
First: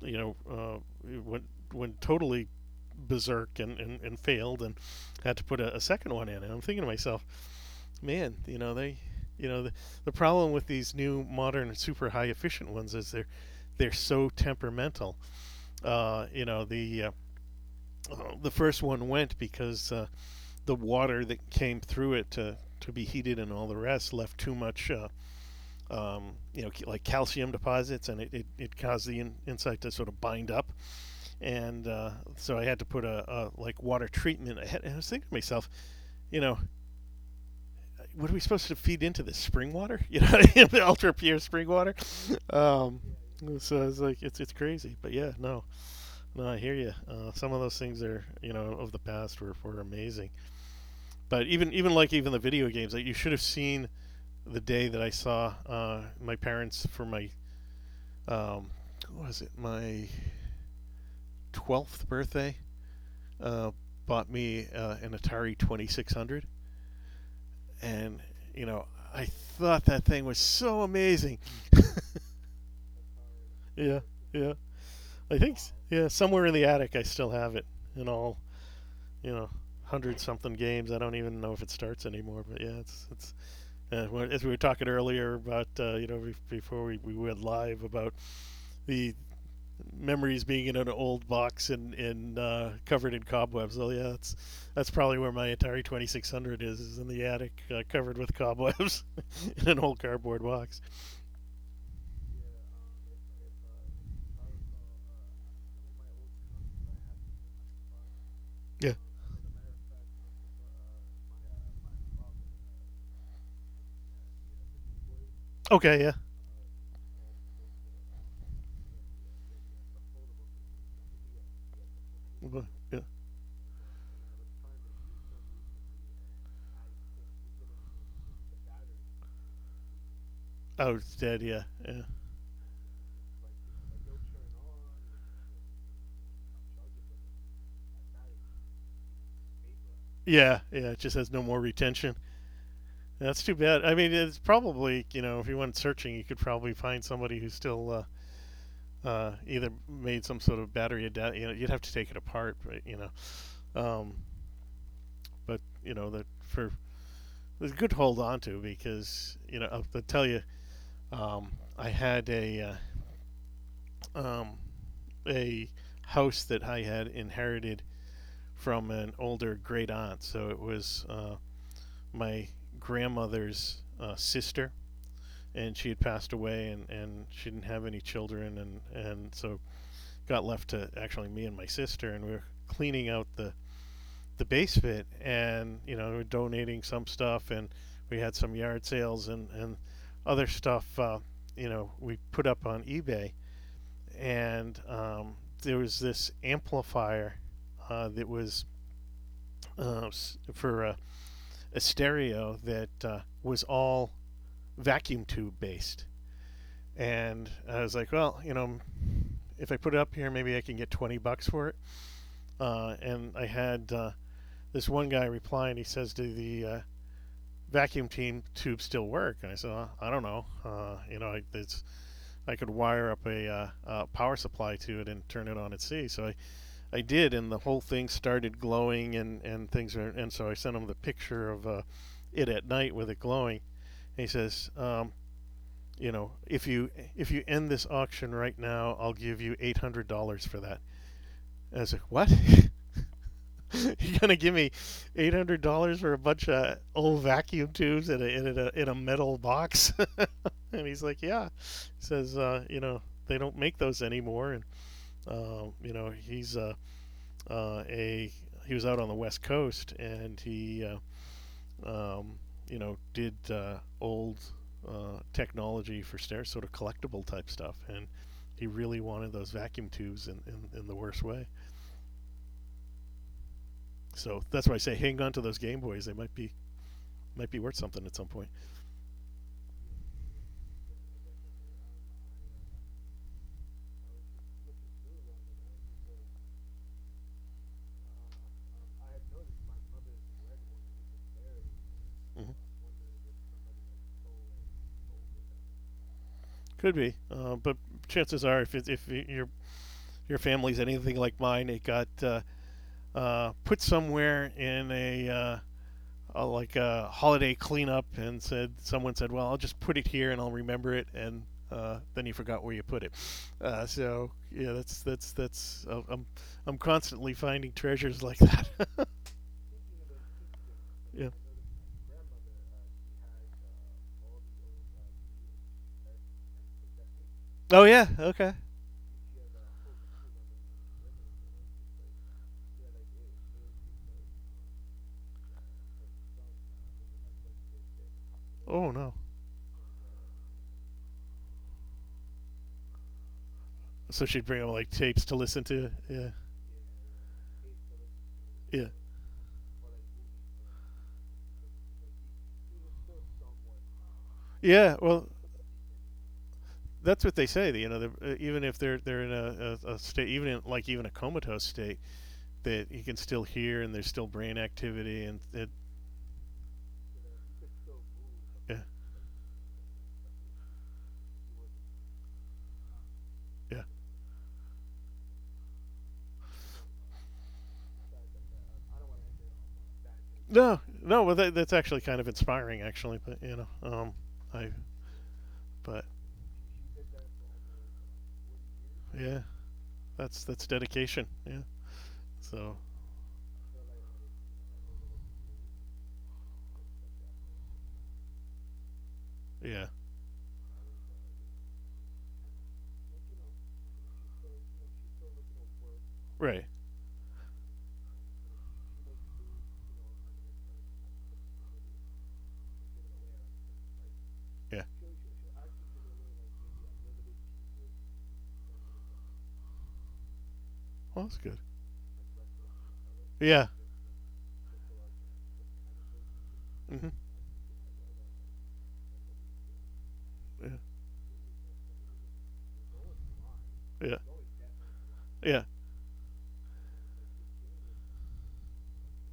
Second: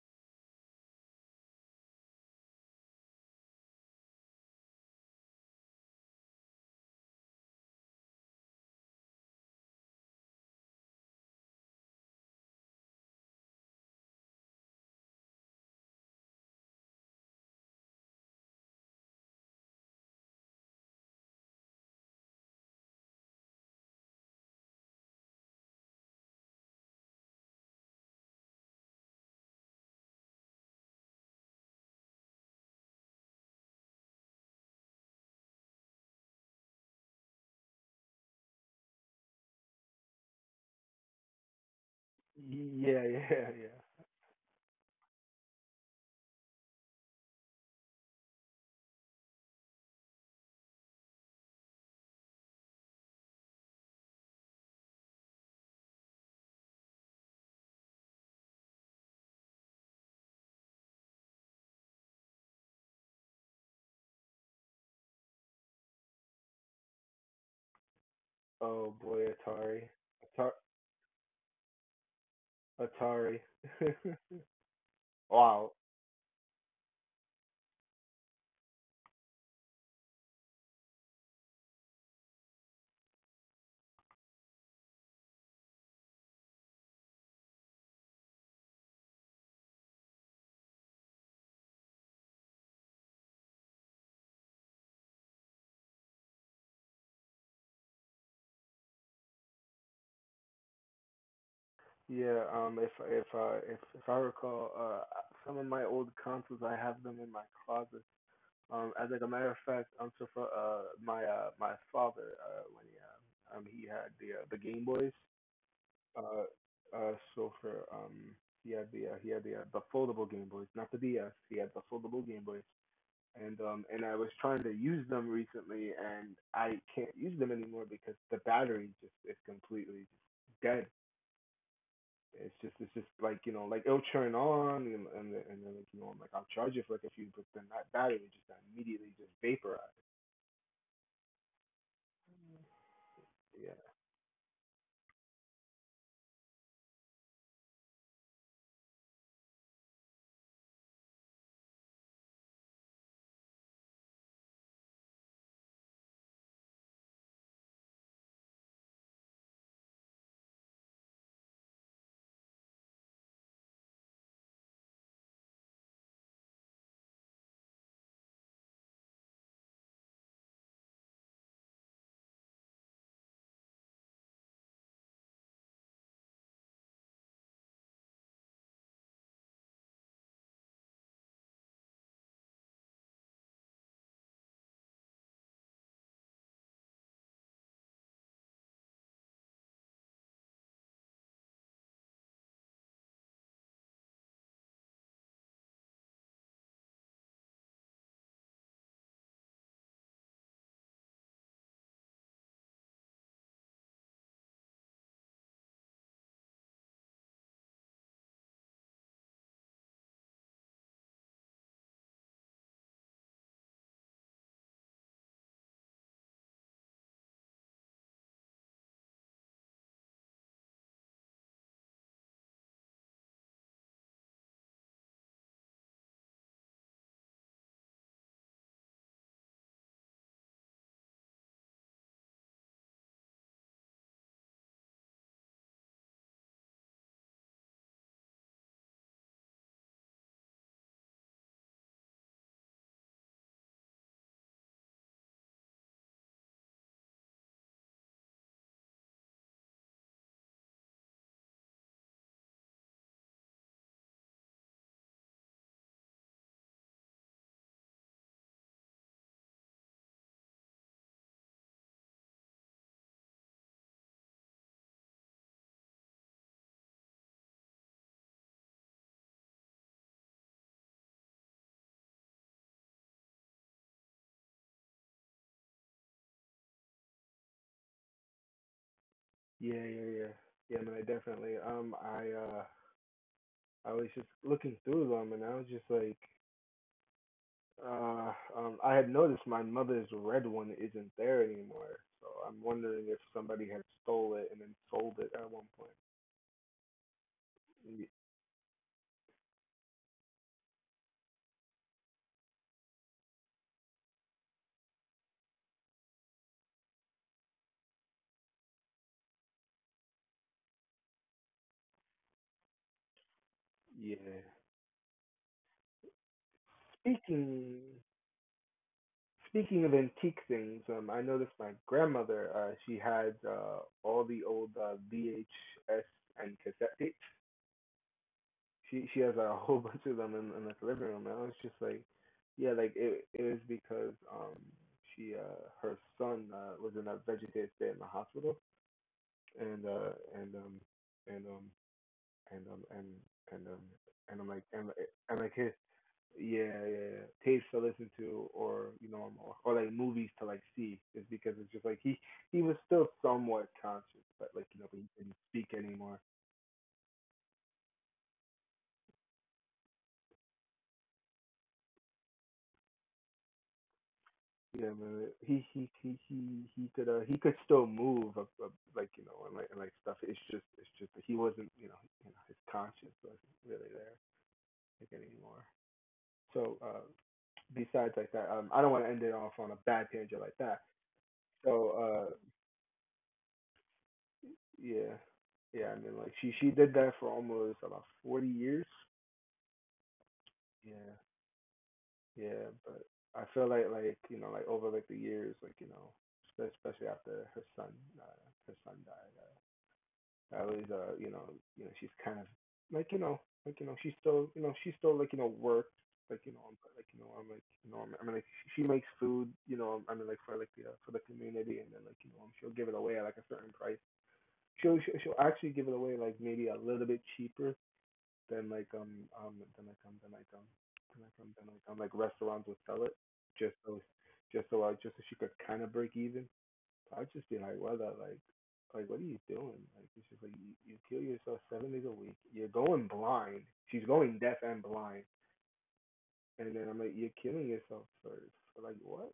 S2: you know, uh, went went totally berserk and, and, and failed and had to put a, a second one in. And I'm thinking to myself, man, you know, they, you know, the, the problem with these new modern super high efficient ones is they're they're so temperamental. Uh, you know, the uh, uh, the first one went because uh, the water that came through it to, to be heated and all the rest left too much, uh, um, you know, like calcium deposits, and it, it, it caused the in, insect to sort of bind up. And uh, so I had to put a, a like water treatment ahead. And I was thinking to myself, you know, what are we supposed to feed into this spring water? You know, [laughs] ultra pure spring water. Um,
S1: yeah, [laughs] yeah,
S2: so I was
S1: yeah.
S2: like it's it's crazy, but yeah, no, no, I hear you. Uh, some of those things are you know of the past were were amazing. But even even like even the video games, like you should have seen the day that I saw uh, my parents for my um, what was it my twelfth birthday uh, bought me uh, an Atari Twenty Six Hundred, and you know
S1: Oh
S2: I
S1: boy,
S2: thought
S1: Atari,
S2: that thing was so amazing. [laughs]
S1: Atari,
S2: Yeah,
S1: Atari.
S2: yeah.
S1: [laughs]
S2: I think
S1: wow.
S2: yeah, somewhere in the attic I still have it, and all you know, hundred something games. I don't even know if it starts anymore, but yeah, it's it's uh, well, as we were talking earlier about, uh, you know, before we, we went live about the memories being in an old box and, and uh, covered in cobwebs. Oh yeah, that's that's probably where my Atari twenty six hundred is, is in the attic, uh, covered with cobwebs [laughs] in an old cardboard box.
S1: Yeah, um, if if uh, if if I recall, uh, some of my old consoles I have them in my closet. Um,
S2: Yeah.
S1: as like a matter of fact, um, so for uh my uh my father uh when he um, um he had the uh, the Game Boys.
S2: Okay. Yeah.
S1: Uh uh so for um He had the uh, he had the uh, the foldable Game Boys, not the D S. He had the foldable Game Boys,
S2: Well, yeah.
S1: and um and I was trying to use them recently, and I can't use them anymore because the battery just is completely just dead.
S2: Oh, it's dead. Yeah. Yeah.
S1: It's just it's just like, you know, like it'll turn on and and, then- and then like, you know, I'm like I'll charge it for like a few, but then that battery would just immediately just vaporize.
S2: Yeah. Yeah. It just has no more retention. That's too
S1: Yeah.
S2: bad. I mean, it's probably you know, if you went searching, you could probably find somebody who's still uh, uh, either made some sort of battery adapt. You know, you'd have to take it apart, but you know, um, but you know that for it's good to hold on to because you know I'll, I'll tell you, um, I had a uh, um, a house that I had inherited from an older great aunt. So it was uh, my grandmother's uh, sister, and she had passed away, and, and she didn't have any children, and and so got left to actually me and my sister, and we were cleaning out the the base fit, and you know, we were donating some stuff, and we had some yard sales and and other stuff. Uh, you know, we put up on eBay, and um, there was this amplifier uh, that was uh, for a, a stereo that uh, was all vacuum tube based. And I was like, well, you know, if I put it up here, maybe I can get twenty bucks for it. Uh, and I had uh, this one guy reply, and he says to the uh, vacuum team tubes still work? And I said, "Uh, I don't know. Uh, you know, I, it's, I could wire up a, uh, uh power supply to it and turn it on at sea. So I, I did, and the whole thing started glowing, and, and things were, and so I sent him the picture of uh, it at night with it glowing. And he says, um, you know, if you if you end this auction right now, I'll give you eight hundred dollars for that." And I was like, what? [laughs] [laughs] You're gonna give me eight hundred dollars for a bunch of old vacuum tubes in a in a in a metal box? [laughs] And he's like, yeah. He says, uh, you know, they don't make those anymore. And uh, you know, he's uh, uh, a he was out on the west coast, and he uh, um, you know, did uh, old uh, technology for stairs, sort of collectible type stuff, and he really wanted those vacuum tubes in, in, in the worst way. So that's why I say hang on to those Game Boys. They might be might be worth something at some point.
S1: Yeah, yeah, yeah. Yeah, man, I definitely um I uh I was just looking through them, and I was just like uh um I had noticed my mother's red one isn't there anymore. So I'm
S2: Hmm.
S1: wondering if somebody had stole it and then sold it at one point.
S2: Could be, uh, but
S1: Y-
S2: chances are, if it, if your your family's anything like mine, it got uh, uh, put somewhere in a, uh, a like a holiday cleanup, and said someone said, "Well, I'll just put it here, and I'll remember it," and uh, then you forgot where you put it. Uh, so
S1: yeah.
S2: yeah, that's that's that's uh, I'm I'm constantly finding
S1: Speaking
S2: treasures like that.
S1: Speaking of antique things, um, I
S2: [laughs] Yeah.
S1: noticed my grandmother, uh, she had uh, all the old uh, V H S and cassette tapes.
S2: Oh yeah. Okay.
S1: She she has a [laughs] whole bunch of them in, in the living room, and I was just like, yeah, like it it was because um she uh her son uh, was in a vegetative state in the hospital,
S2: Oh no.
S1: and uh and um and um and um and and um
S2: So
S1: and
S2: she'd
S1: I'm
S2: bring
S1: like
S2: them
S1: and
S2: like tapes to
S1: and like
S2: listen
S1: his.
S2: to. Yeah.
S1: Yeah, yeah, yeah. Tapes to listen to,
S2: Yeah.
S1: or you know, or, or like movies to like see, is because it's just like he he was still somewhat conscious, but like you know,
S2: Yeah.
S1: but he
S2: Well,
S1: couldn't speak anymore.
S2: that's what they say. You know, uh, even if they're they're in a, a, a state, even in, like even a comatose state, that you can still hear and there's still brain
S1: Yeah,
S2: activity
S1: man.
S2: and
S1: He
S2: it,
S1: he he he he could uh he could still move, uh, uh,
S2: yeah,
S1: like you know, and like and like stuff. It's just it's just that he wasn't you know you know his conscience wasn't
S2: yeah.
S1: really there like anymore. So uh, besides like that, um, I don't want to end it off on a bad tangent like
S2: No,
S1: that.
S2: no, well that, that's
S1: So
S2: actually kind of
S1: uh,
S2: inspiring, actually. But you know, um, I,
S1: Yeah. Yeah, I
S2: but
S1: mean like she she did that for almost about forty years.
S2: yeah, that's that's
S1: Yeah.
S2: dedication. Yeah.
S1: Yeah,
S2: So
S1: but I feel like like, you know, like over like the years, like, you know, spe- especially after her son uh, her son died.
S2: yeah,
S1: Uh, I always uh, you know, you know, she's kind of like, you know, like you know, she's still, you know, she's still like, you know, works like you know,
S2: right.
S1: I'm like you know, I'm like you know, I'm, I mean like she she makes food, you know, I mean like for like the uh, for the community, and then like you know, she'll give it away at like a certain price.
S2: Yeah.
S1: She'll she'll she'll actually give it away like maybe a little bit cheaper then like um um then I come then I come then
S2: Well,
S1: I
S2: that's
S1: come
S2: good.
S1: then I come like restaurants would sell it
S2: Yeah.
S1: just so just so I just so she could kind of break even. I
S2: Hmm.
S1: would just be like, what the like like what are you doing? Like it's just like you,
S2: Yeah.
S1: you kill yourself seven days a week. You're going blind. She's
S2: Yeah.
S1: going deaf and blind.
S2: Yeah.
S1: And then I'm like, you're killing yourself for for like what?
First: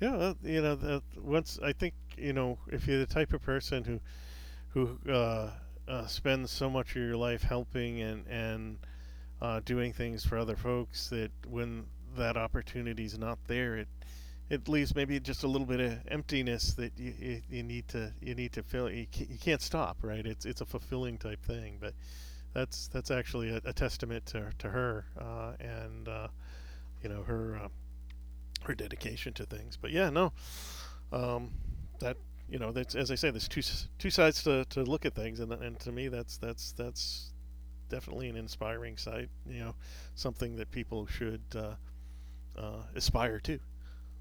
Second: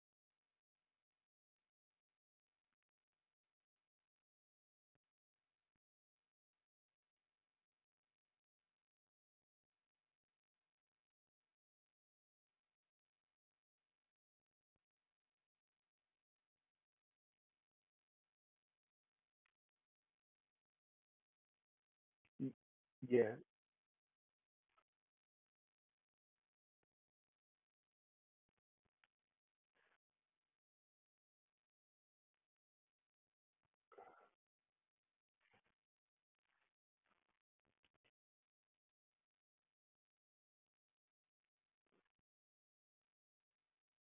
S2: Yeah, well, you know, that once I think, you know, if you're the type of person who who uh, uh, spends so much of your life helping and and uh, doing things for other folks that when that opportunity's not there, it it leaves maybe just a little bit of emptiness that you, you, you need to you need to fill. You can't, you can't stop, right? It's it's a fulfilling type thing, but that's that's
S1: Yeah.
S2: actually a, a testament to to her uh, and uh, you know her uh, her dedication to things. But yeah, no, um, that you know, that's, as I say, there's two two sides to, to look at things, and and to me, that's that's that's definitely an inspiring site. You know, something that people should uh, uh, aspire to.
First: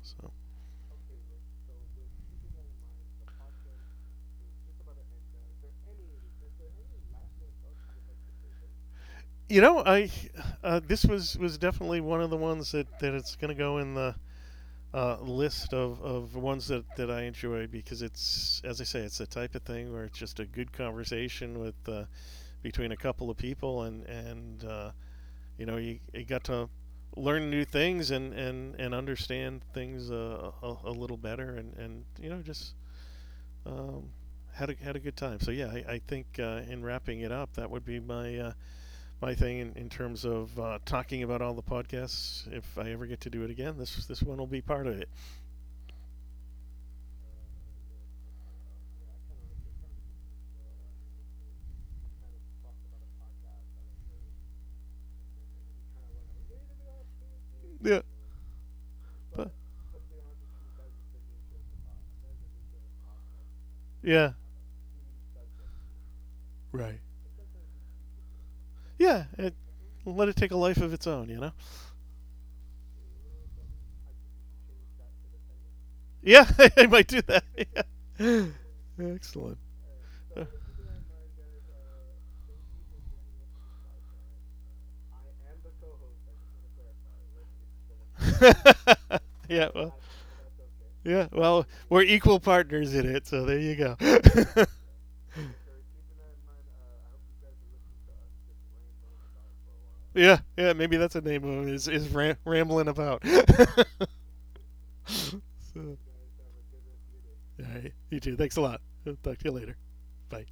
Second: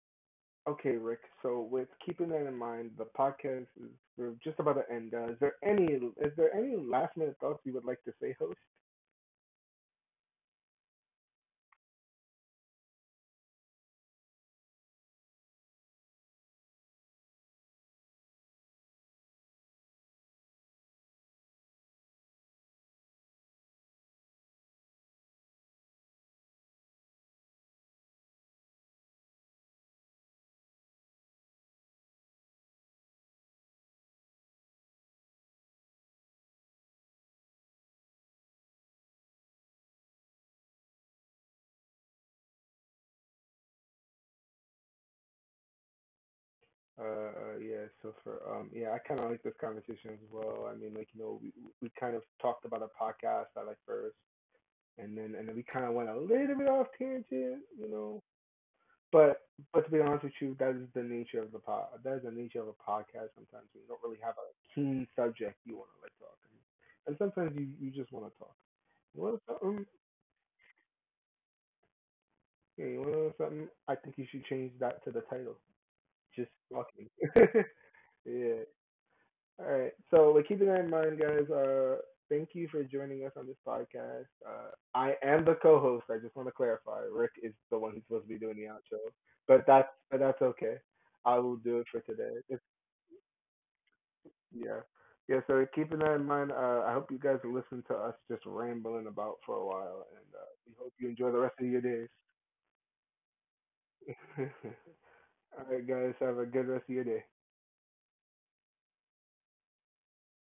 S2: So
S1: Okay, Rick. So with keeping that in mind, the podcast is we're just about to end. Uh, is there any is there any last minute thoughts you would like to say, host?
S2: you know, I uh, this was was definitely one of the ones that that it's going to go in the. Uh, list of, of ones that, that I enjoy because it's, as I say, it's the type of thing where it's just a good conversation with uh, between a couple of people and and uh, you know, you, you got to learn new things and, and, and understand things uh, a, a little better and, and you know, just um, had, a, had a good time. So, yeah, I, I think uh, in wrapping it up, that would be my, uh, my thing in, in terms of uh, talking about all the podcasts. If I ever get to do it again, this, this one will be part of it.
S1: Uh, uh, yeah, so for um, yeah, I kind of like this conversation as well. I mean, like you know, we we kind of talked about a podcast I like first, and then and then we kind of went a little bit off tangent, you
S2: Yeah.
S1: know. But
S2: But,
S1: but to be honest with you, that is the nature of the pod. That is the nature of a podcast. Sometimes we don't really
S2: yeah.
S1: have a keen subject you want to like talk,
S2: Right.
S1: and sometimes you you just want to talk. You
S2: Yeah.
S1: want
S2: It,
S1: something?
S2: let it take a life of its own, you know?
S1: Yeah, you want something? I think you should change that to the title.
S2: Yeah,
S1: Just
S2: [laughs] I might
S1: fucking.
S2: do that.
S1: [laughs]
S2: Yeah.
S1: yeah.
S2: Excellent.
S1: All right. So, like, keeping that in mind, guys, uh, thank you for joining us on this podcast. Uh, I am the co-host. I just want to clarify. Rick is the one who's supposed to be doing the outro,
S2: [laughs]
S1: but
S2: yeah,
S1: that's
S2: well,
S1: but that's okay.
S2: Yeah,
S1: I will
S2: well,
S1: do it for
S2: we're
S1: today.
S2: equal
S1: It's,
S2: partners in it, so there you go. [laughs]
S1: yeah, yeah. So, keeping that in mind, uh, I hope you guys listen to us just rambling about for a while, and
S2: Yeah,
S1: uh, we
S2: yeah,
S1: hope
S2: maybe
S1: you
S2: that's the
S1: enjoy the
S2: name
S1: rest of
S2: of it
S1: your
S2: is
S1: days.
S2: is ram- rambling about. [laughs] So,
S1: [laughs] All right,
S2: all
S1: guys, have a good rest of your day.
S2: right, you too. Thanks a lot. I'll talk to you later. Bye.